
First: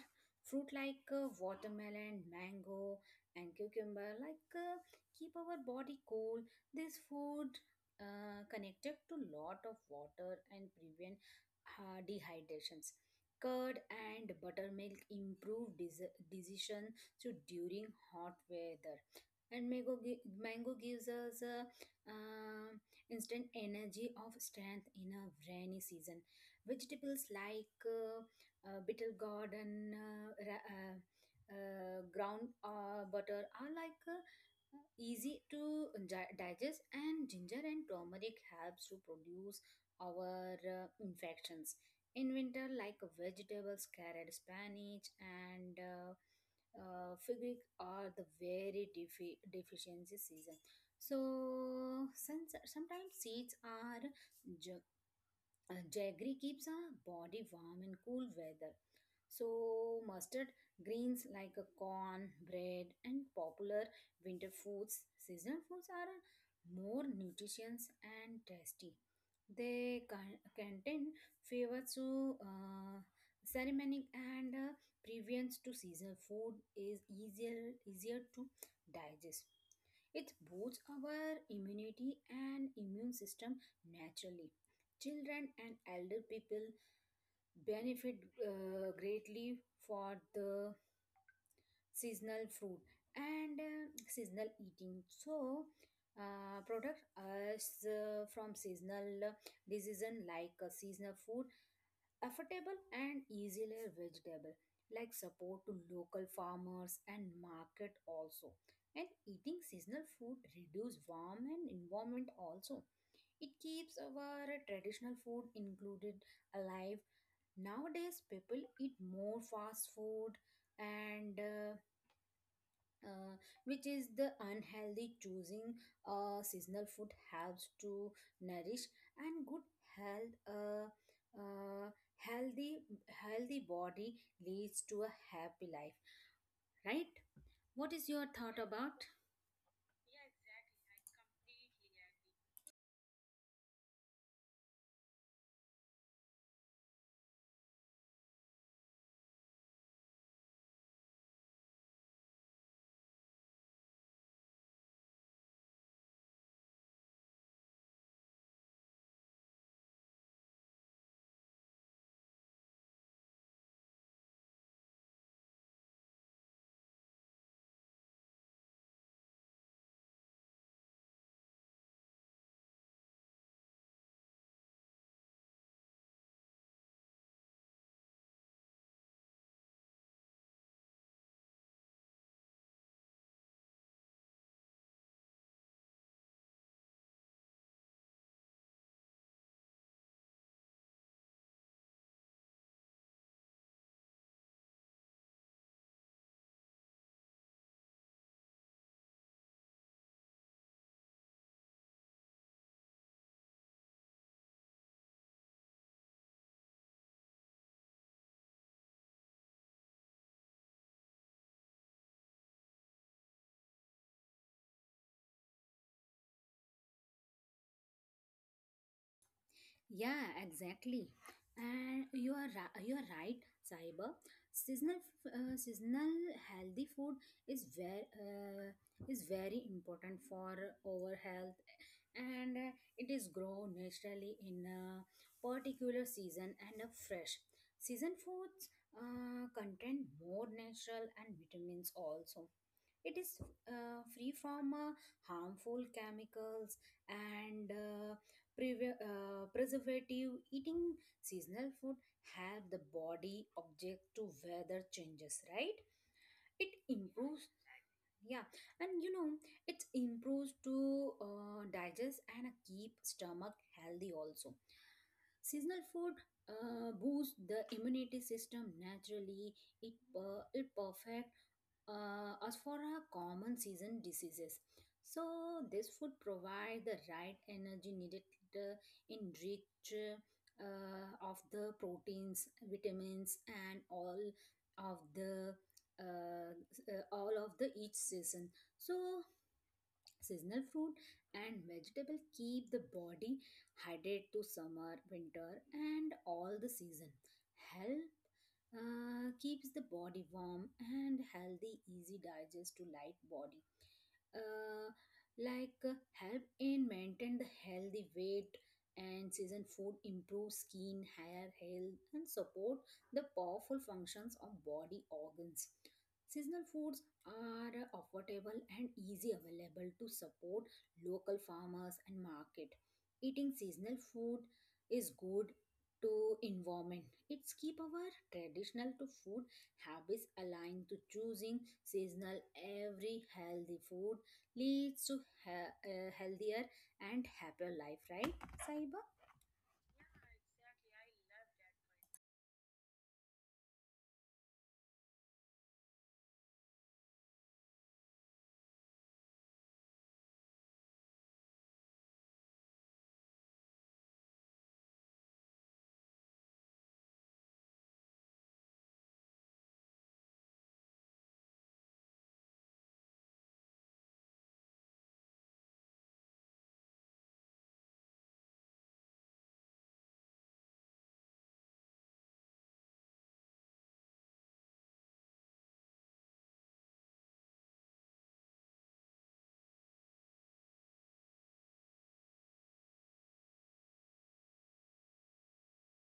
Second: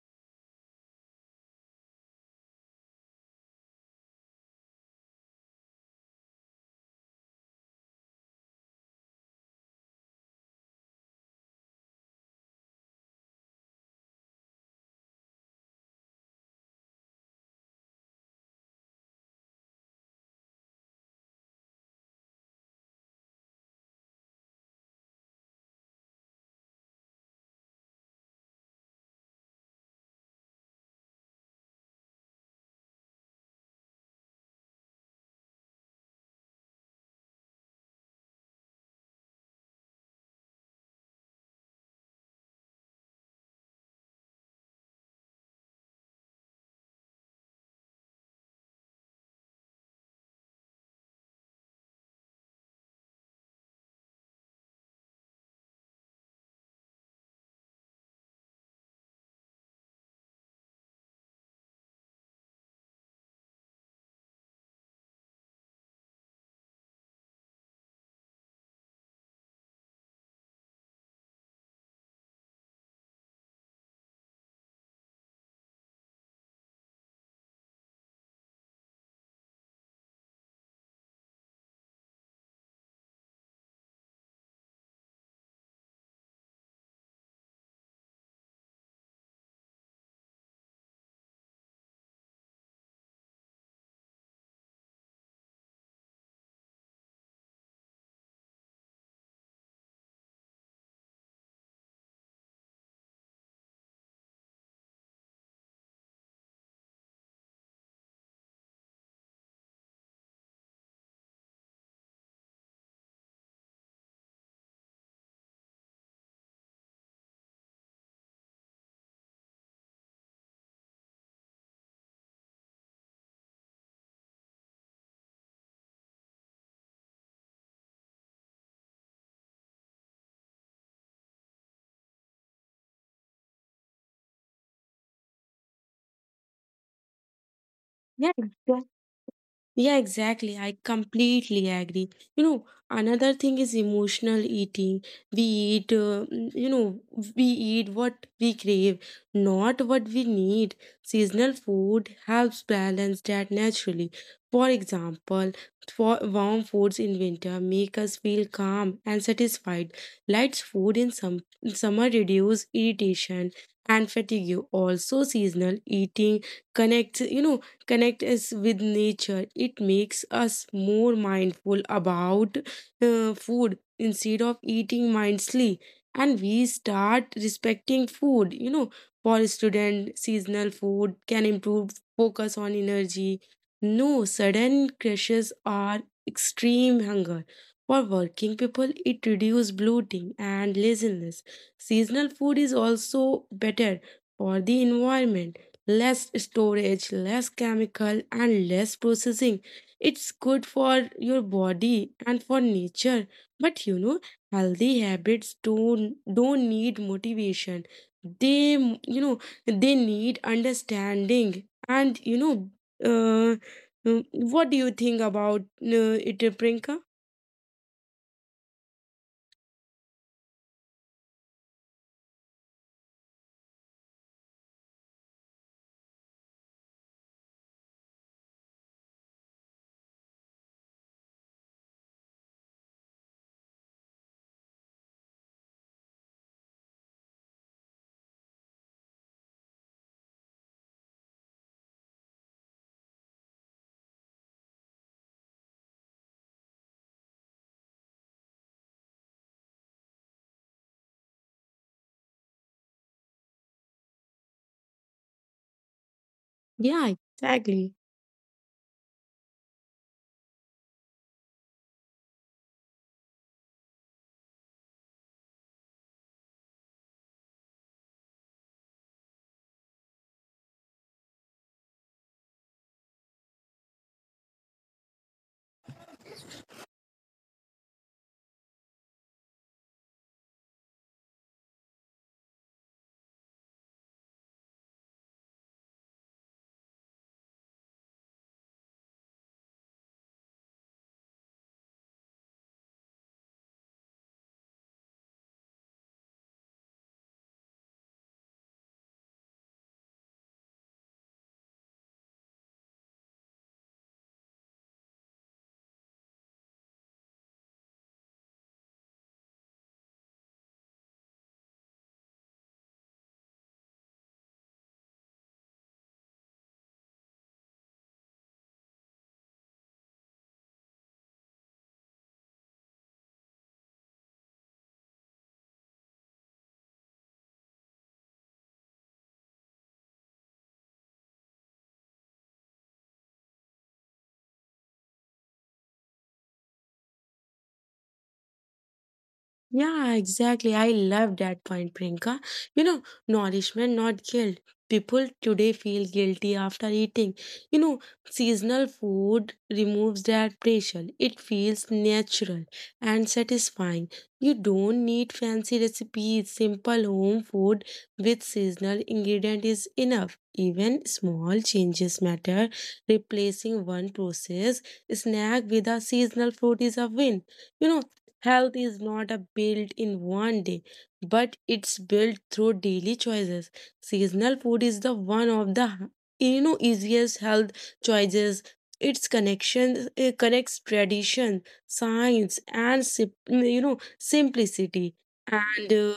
fruit like watermelon, mango, and cucumber like keep our body cool. This food connected to lot of water and prevent dehydrations. Curd and buttermilk improve decision so during hot weather. And mango gives us uh, instant energy of strength in a rainy season. Vegetables like bitter gourd and ground butter are like easy to digest, and ginger and turmeric helps to produce our infections. In winter, like vegetables carrot, spinach, and figric are the very deficiency season. So since sometimes seeds are jaggery keeps our body warm in cool weather. So, mustard greens like a corn, bread, and popular winter foods, seasonal foods are more nutritious and tasty. They contain flavors to ceremonic and prevents to seasonal food is easier to digest. It boosts our immunity and immune system naturally. Children and elder people benefit greatly for the seasonal fruit and seasonal eating. So, product us from seasonal diseases like seasonal food affordable and easily vegetable like support to local farmers and market also. And eating seasonal food reduce warm and environment also. It keeps our traditional food included alive. Nowadays people eat more fast food and uh, which is the unhealthy choosing seasonal food helps to nourish and good health uh, healthy healthy body leads to a happy life, right? What is your Yeah, thought about? Yeah, exactly. I completely agree. You know, another thing is emotional eating. We eat, we eat what we crave, not what we need. Seasonal food helps balance that naturally. For example, for warm foods in winter make us feel calm and satisfied. Light food in summer reduce irritation and fatigue. Also, seasonal eating connects, you know connect us with nature. It makes us more mindful about food instead of eating mindlessly. And we start respecting food. You know, for student, seasonal food can improve focus on energy. No sudden crashes or extreme hunger. For working people, it reduces bloating and laziness. Seasonal food is also better for the environment, less storage, less chemical, and less processing. It's good for your body and for nature. But you know, healthy habits don't need motivation. They, you know they need understanding. And you know, what do you think about it, Prinka? Yeah, exactly. And you are you are right, cyber. Seasonal healthy food is very uh, is very important for our health and it is grow naturally in a particular season and are fresh. Season foods contain more natural and vitamins also. It is free from harmful chemicals and preservative. Eating seasonal food help the body object to weather changes, right? It Yeah, improves, exactly. yeah, and you know it improves to digest and keep stomach healthy also. Seasonal food boosts the immunity system naturally. It perfect as for our common season diseases, so this food provide the right energy needed, uh, in rich of the proteins, vitamins, and of the uh, all of the each season. So seasonal fruit and vegetable keep the body hydrated to summer winter and all the season, help keeps the body warm and healthy, easy digest to light body, uh, like help in maintain the healthy weight. And season food improve skin hair health and support the powerful functions of body organs. Seasonal foods are affordable and easy available to support local farmers and market. Eating seasonal food is good to environment. It's keep our traditional to food habits aligned to choosing seasonal every healthy food leads to a healthier and happier life, right, saiba? Yeah, exactly. I love that point, Priyanka. You know, nourishment, not guilt. People today feel guilty after eating. You know, seasonal food removes that pressure. It feels natural and satisfying. You don't need fancy recipes. Simple home food with seasonal ingredient is enough. Even small changes matter. Replacing one processed snack with a seasonal fruit is a win. You know, health is not a built in one day, but it's built through daily choices. Seasonal food is the one of the, easiest health choices. Its connection, it connects tradition, science, and simplicity. And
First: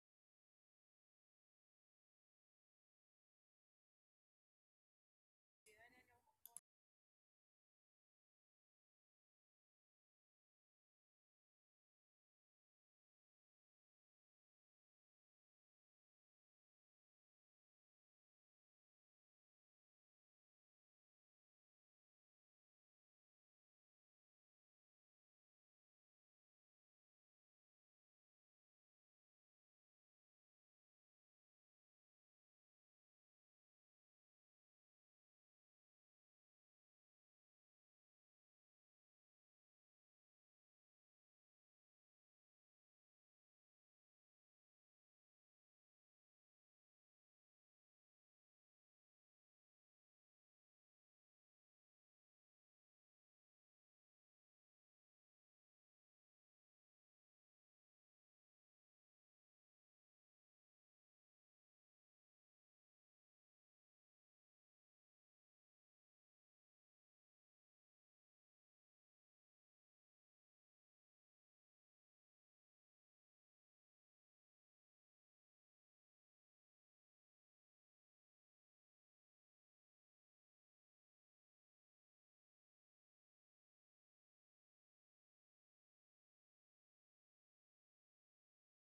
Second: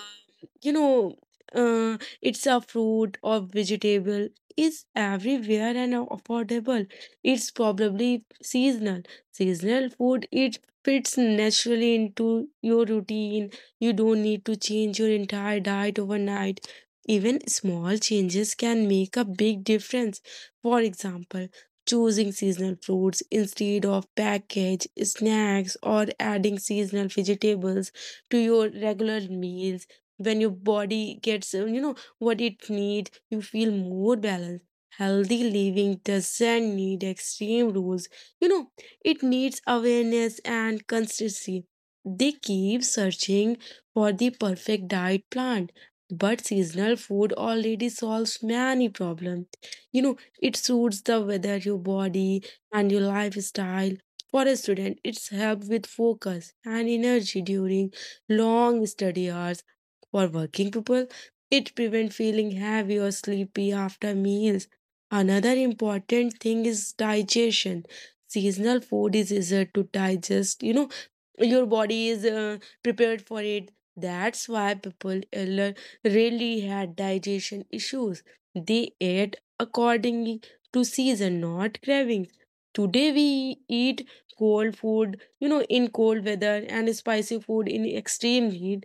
you know it's a fruit or vegetable is everywhere and affordable. It's probably seasonal. Seasonal food it fits naturally into your routine. You don't need to change your entire diet overnight. Even small changes can make a big difference. For example, choosing seasonal fruits instead of packaged snacks or adding seasonal vegetables to your regular meals. When your body gets, what it needs, you feel more balanced. Healthy living doesn't need extreme rules. You know, it needs awareness and consistency. They keep searching for the perfect diet plan, but seasonal food already solves many problems. You know, it suits the weather, your body, and your lifestyle. For a student, it's help with focus and energy during long study hours. For working people, it prevents feeling heavy or sleepy after meals. Another important thing is digestion. Seasonal food is easier to digest. You know, your body is prepared for it. That's why people earlier really had digestion issues. They ate accordingly to season, not cravings. Today we eat cold food, you know, in cold weather, and spicy food in extreme heat.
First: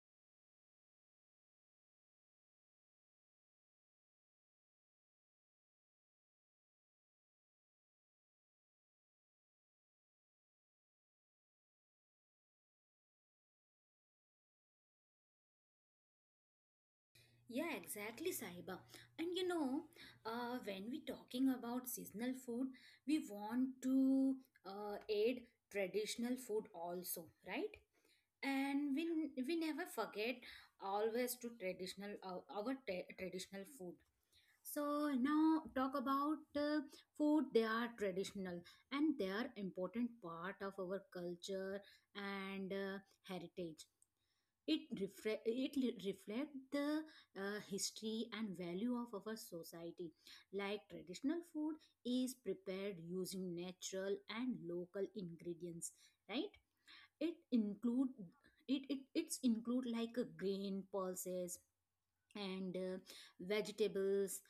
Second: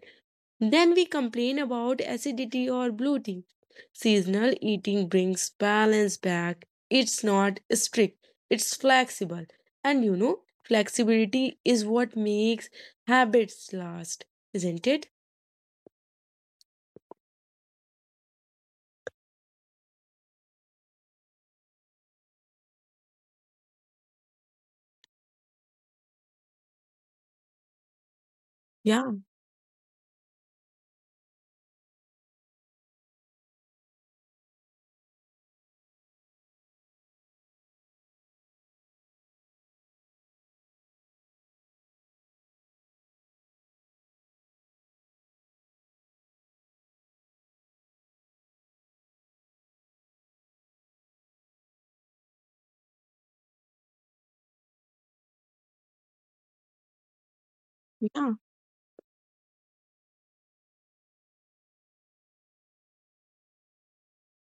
Then we complain about acidity or bloating. Seasonal eating brings balance back. It's not strict, it's flexible. And you know, flexibility is what makes habits last, isn't it? Yeah, exactly, Sahiba. And you know, when we talking about seasonal food, we want to aid traditional food also, right? And we Yeah, n- we never forget always to traditional our traditional food. So now talk about food. They are traditional and they are important part of our culture and heritage. It reflect the history and value of our society. Like traditional food is prepared using natural and local ingredients, right? It include yeah, it's include like a grain pulses and vegetables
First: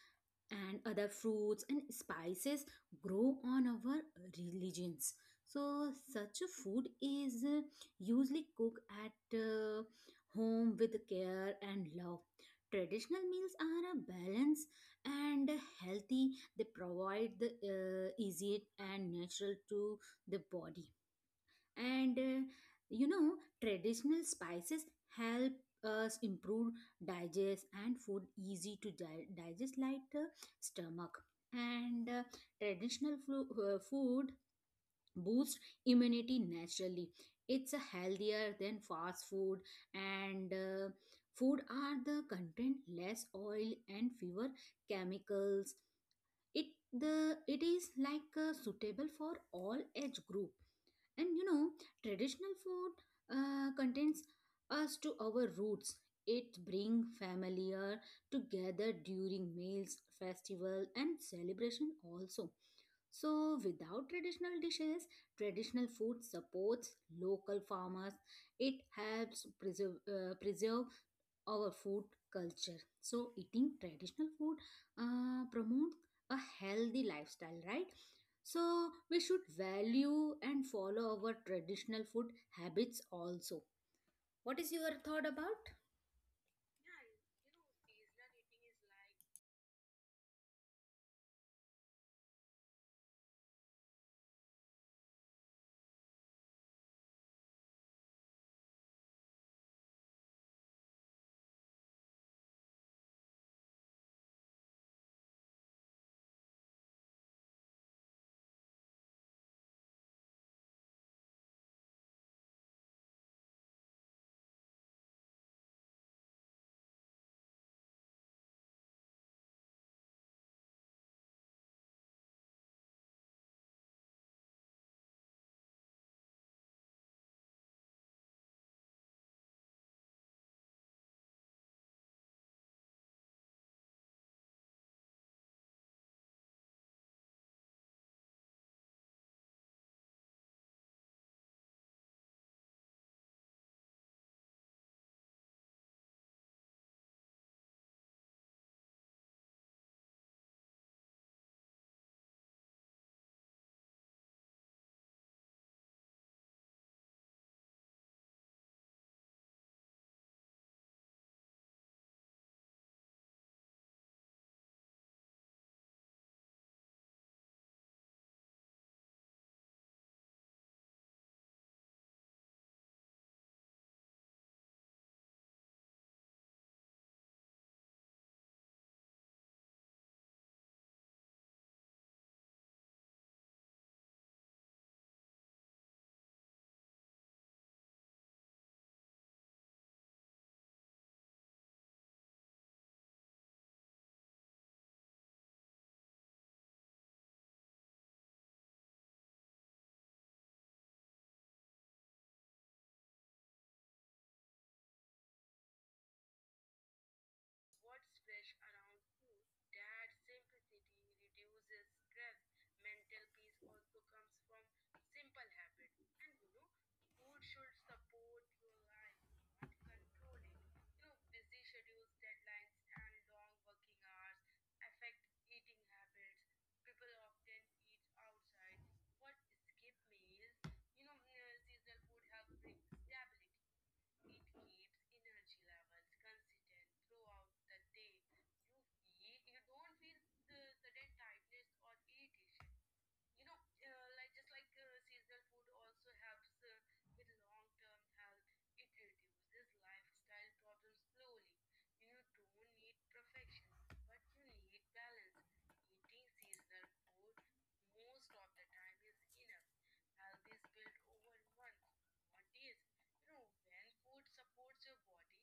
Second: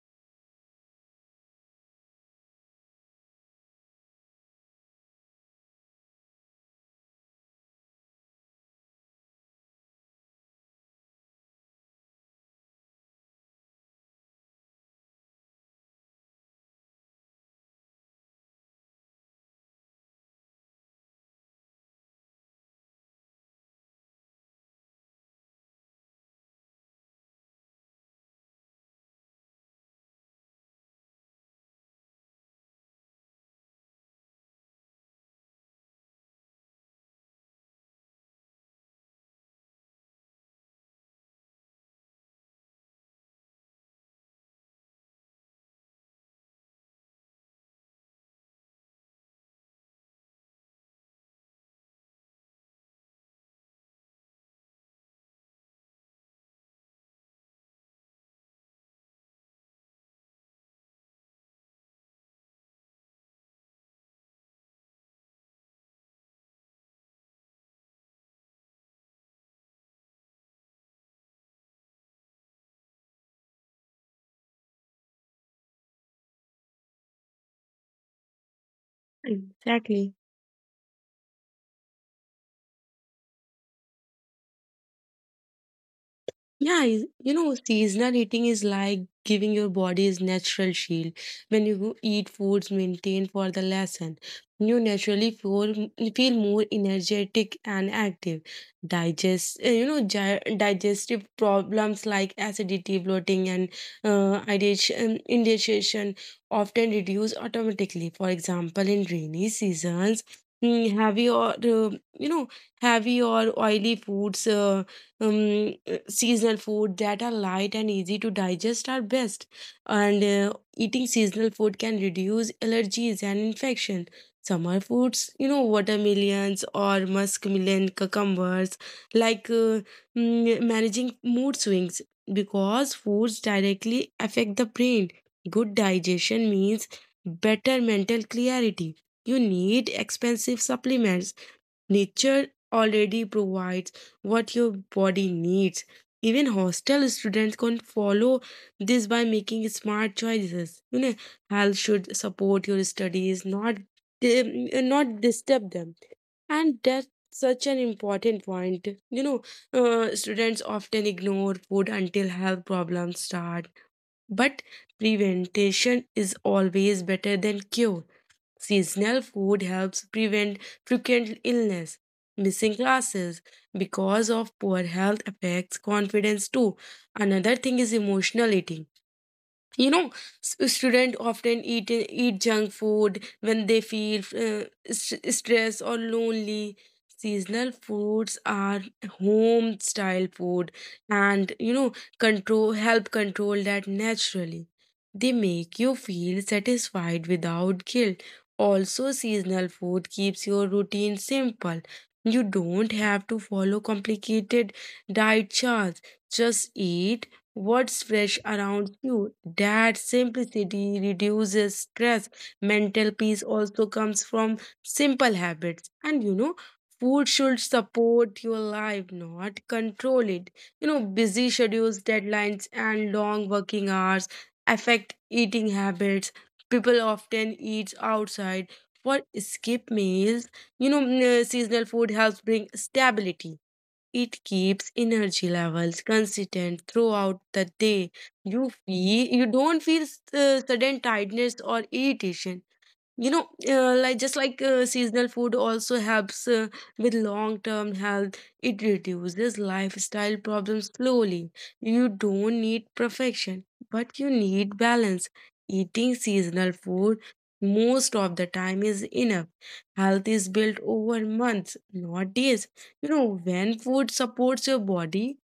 and other fruits and spices grow on our religions. So such a food is usually cooked at home with care and love. Traditional meals are a balance and healthy. They provide the easy and natural to the body. And you know, traditional spices help us improve digest and food easy to digest like stomach. And traditional food boosts immunity naturally. It's healthier than fast food. And food are the content less oil and fewer chemicals. It the it is like suitable for all age group. And you know, traditional food contains us to our roots. It brings familiar together during meals, festival, and celebration also. So, without traditional dishes, traditional food supports local farmers. It helps preserve, preserve our food culture. So, eating traditional food promotes a healthy lifestyle, right? So, we should exactly. value and follow our traditional food habits also. What is your thought about? Seasonal eating is like giving your body its natural shield. When you eat foods maintained for the lesson, you naturally feel more energetic and active. Digestive problems like acidity, bloating, and indigestion often reduce automatically. For example, in rainy seasons, mm, heavy or uh, you know heavy or oily foods. Seasonal food that are light and easy to digest are best. And eating seasonal food can reduce allergies and infection. Summer foods, you know, watermelons or muskmelon cucumbers, like managing mood swings, because foods directly affect the brain. Good digestion means better mental clarity. You need expensive supplements. Nature already provides what your body needs. Even hostel students can follow this by making smart choices. You know, health should support your studies, not not disturb them. And that's such an important point. You know, students often ignore food until health problems start, but prevention is always better than cure. Seasonal food helps prevent frequent illness. Missing classes because of poor health affects confidence too. Another thing is emotional eating. You know, students often eat junk food when they feel stressed or lonely. Seasonal foods are home style food, and you know, control help control that naturally. They make you feel satisfied without guilt. Also, seasonal food keeps your routine simple. You don't have to follow complicated diet charts. Just eat what's fresh around you. That simplicity reduces stress. Mental peace also comes from simple habits. And you know, food should support your life, not control it. You know, busy schedules, deadlines, and long working hours affect eating habits. People often eat outside for skip meals. You know, seasonal food helps bring stability. It keeps energy levels consistent throughout the day. You don't feel sudden tiredness or irritation. You know, like just like seasonal food also helps with long term health. It reduces lifestyle problems slowly. You don't need perfection, but you need balance. Eating seasonal food most of the time is enough. Health is built over months, not days. You know, when food supports your body,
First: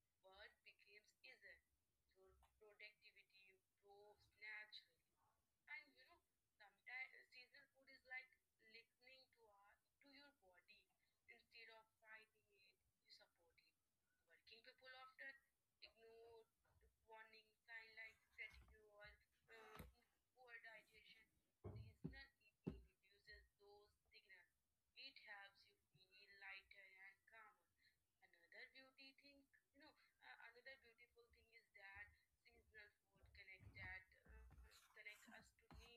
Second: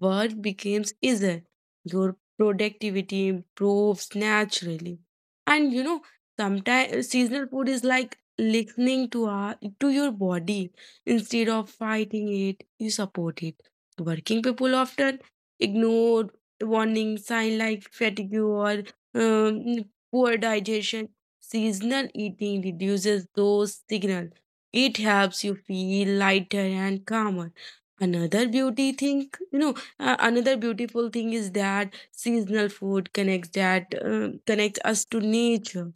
work becomes easier. Your productivity improves naturally. And you know, sometimes seasonal food is like listening to your body instead of fighting it. You support it. Working people often ignore warning sign like fatigue or um, poor digestion. Seasonal eating reduces those signals. It helps you feel lighter and calmer. Another beauty thing, you know, Another beautiful thing is that seasonal food connects us to nature.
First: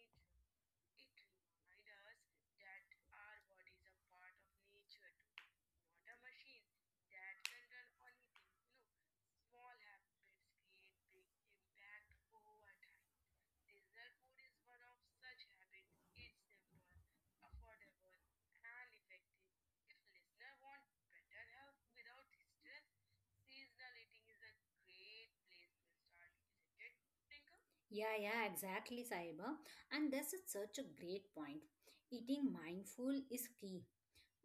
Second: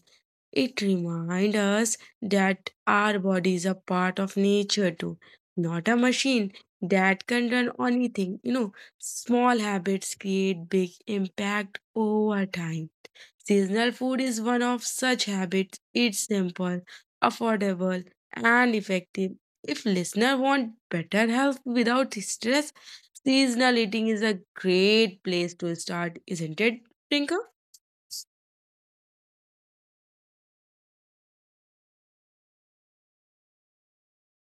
It reminds us that our body is a part of nature too, not a machine that can run on anything. You know, small habits create big impact over time. Seasonal food is one of such habits. It's simple, affordable, and effective. If listener want better health without stress, seasonal eating is a great place to start, isn't it, Trinka? Yeah, yeah, exactly, Saiba. And this is such a great point. Eating mindful is key.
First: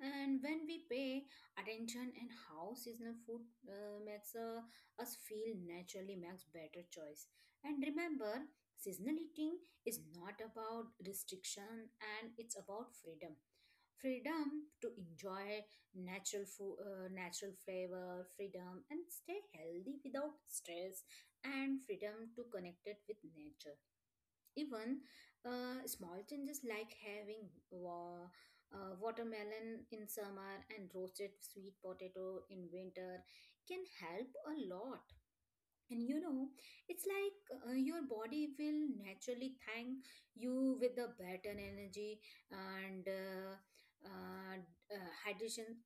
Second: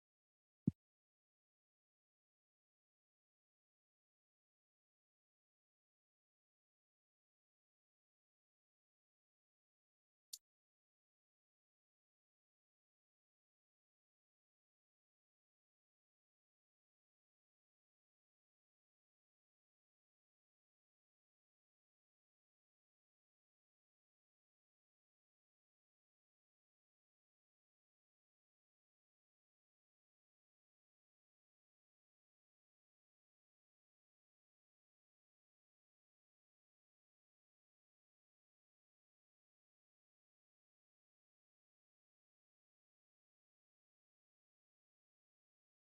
And when we pay attention and how seasonal food makes us feel naturally makes better choice. And remember, seasonal eating is not about restriction and it's about freedom. Freedom to enjoy natural food, natural flavor, freedom and stay healthy without stress, and freedom to connect it with nature. Even small changes like having watermelon in summer and roasted sweet potato in winter can help a lot. And you know, it's like your body will naturally thank you with the better energy and uh, hydration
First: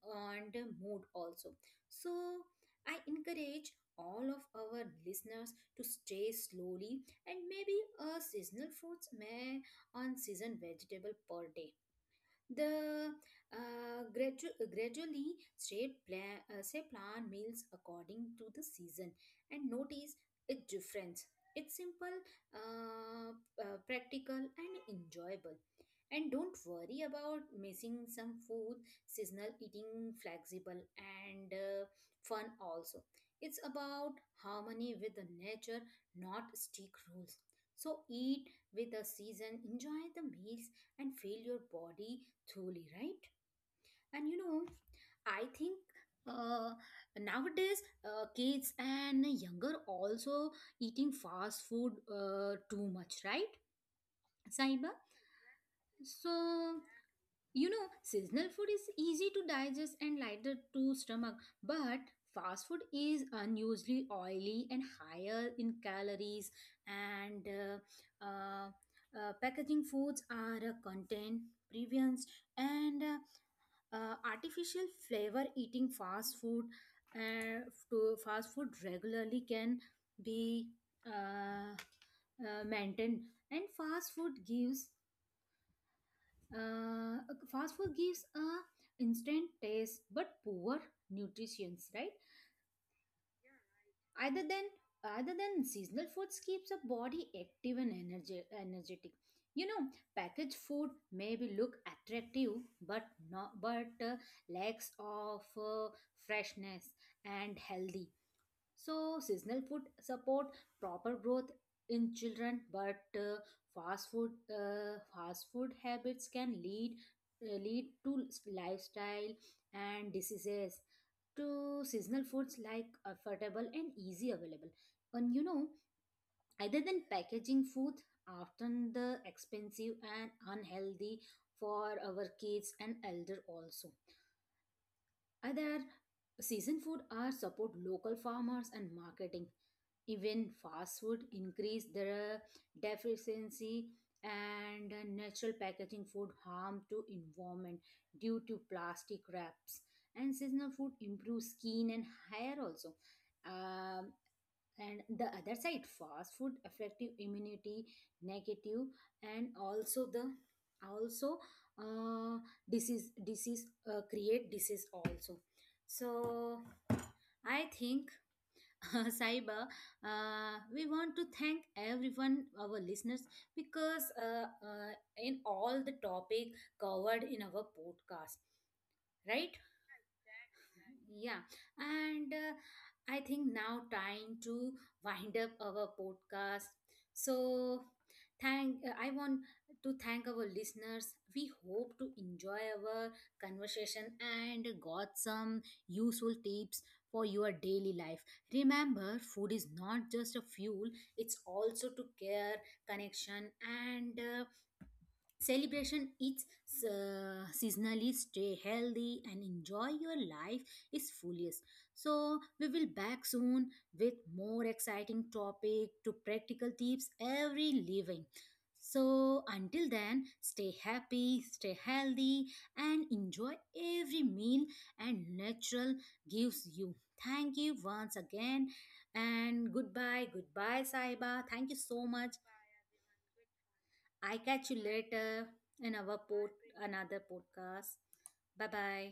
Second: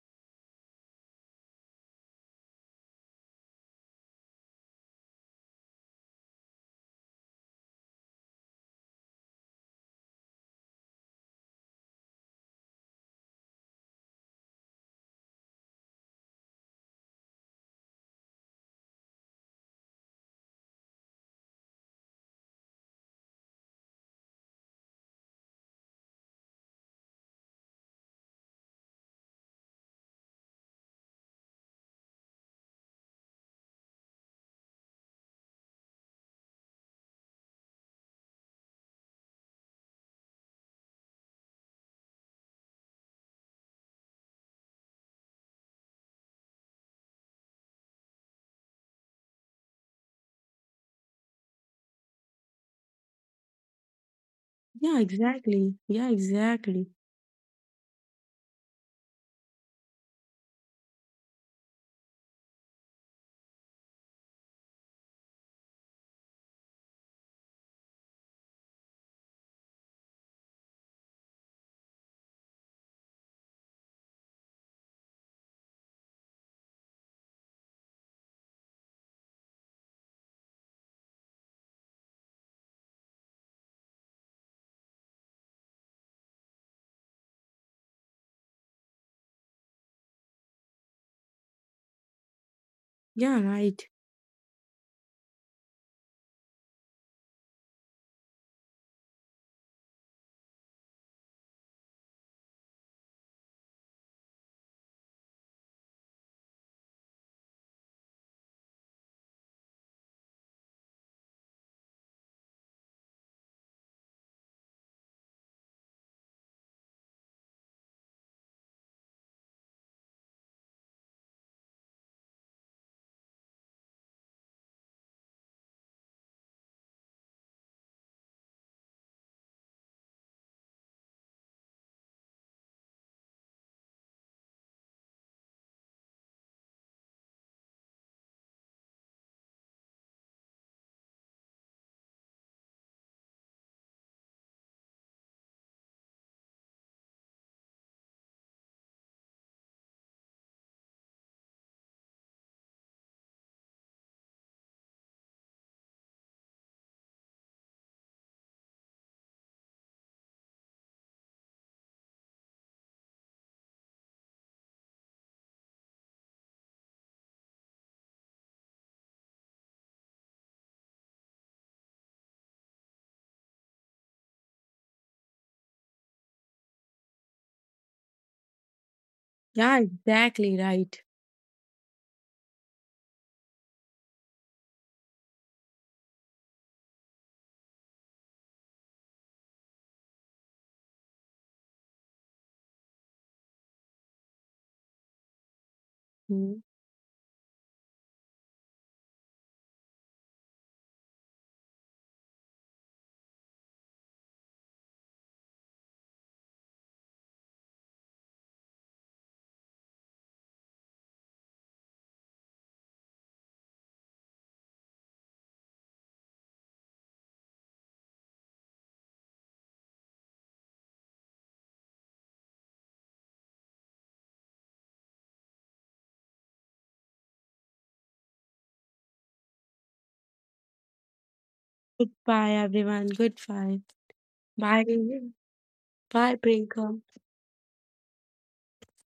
and mood also. So I encourage all of our listeners to stay slowly and maybe a seasonal fruits may on season vegetable per day, the gradually shape plan, say plan meals according to the season and notice its difference. It's simple, uh, practical, and enjoyable. And don't worry about missing some food, seasonal eating, flexible, and fun also. It's about harmony with the nature, not stick rules. So eat with the season, enjoy the meals, and feel your body truly, right? And you know, I think uh, nowadays kids and younger also eating fast food too much, right, Saiba? Yeah, exactly. Yeah, So exactly. you know, seasonal food is easy to digest and lighter to stomach, but fast food is unusually oily and higher in calories. And packaging foods are contain previous and artificial flavor. Eating fast food uh, to fast food regularly can be uh, maintained. And uh, fast food gives a instant taste but poor nutrition, right? Yeah, right. Other than other than seasonal foods keeps a body active and energetic. You know, packaged food maybe look attractive, but not but lacks of freshness and healthy. So, seasonal food support proper growth in children, but fast food habits can lead to lifestyle and diseases. To seasonal foods like affordable and easy available, and you know, other than packaging food, often the expensive and unhealthy for our kids and elder also. Other season food are support local farmers and marketing. Even fast food increase their deficiency and natural packaging food harm to environment due to plastic wraps. And seasonal food improves skin and hair also. Um, and the other side fast food effective immunity negative and also the also uh, disease create disease also. So I think, Saiba, we want to thank everyone, our listeners, because in all the topic covered in our podcast, right? Yeah, exactly right. Yeah, and I think now time to wind up our podcast. So, thank I want to thank our listeners. We hope to enjoy our conversation and got some useful Hmm. tips for your daily life. Remember, food is not just a fuel; it's also to care, connection, and celebration is seasonally stay healthy and enjoy your life is fullest. So we will back soon with more exciting topic to practical tips every living. So until then, stay happy, stay healthy, and enjoy every meal and natural gives you. Thank you once again and goodbye. Goodbye, saiba, thank you so much. Goodbye, everyone. Goodbye. I catch you Bye. later in our Bye, pod, Prinka. another podcast. Bye bye.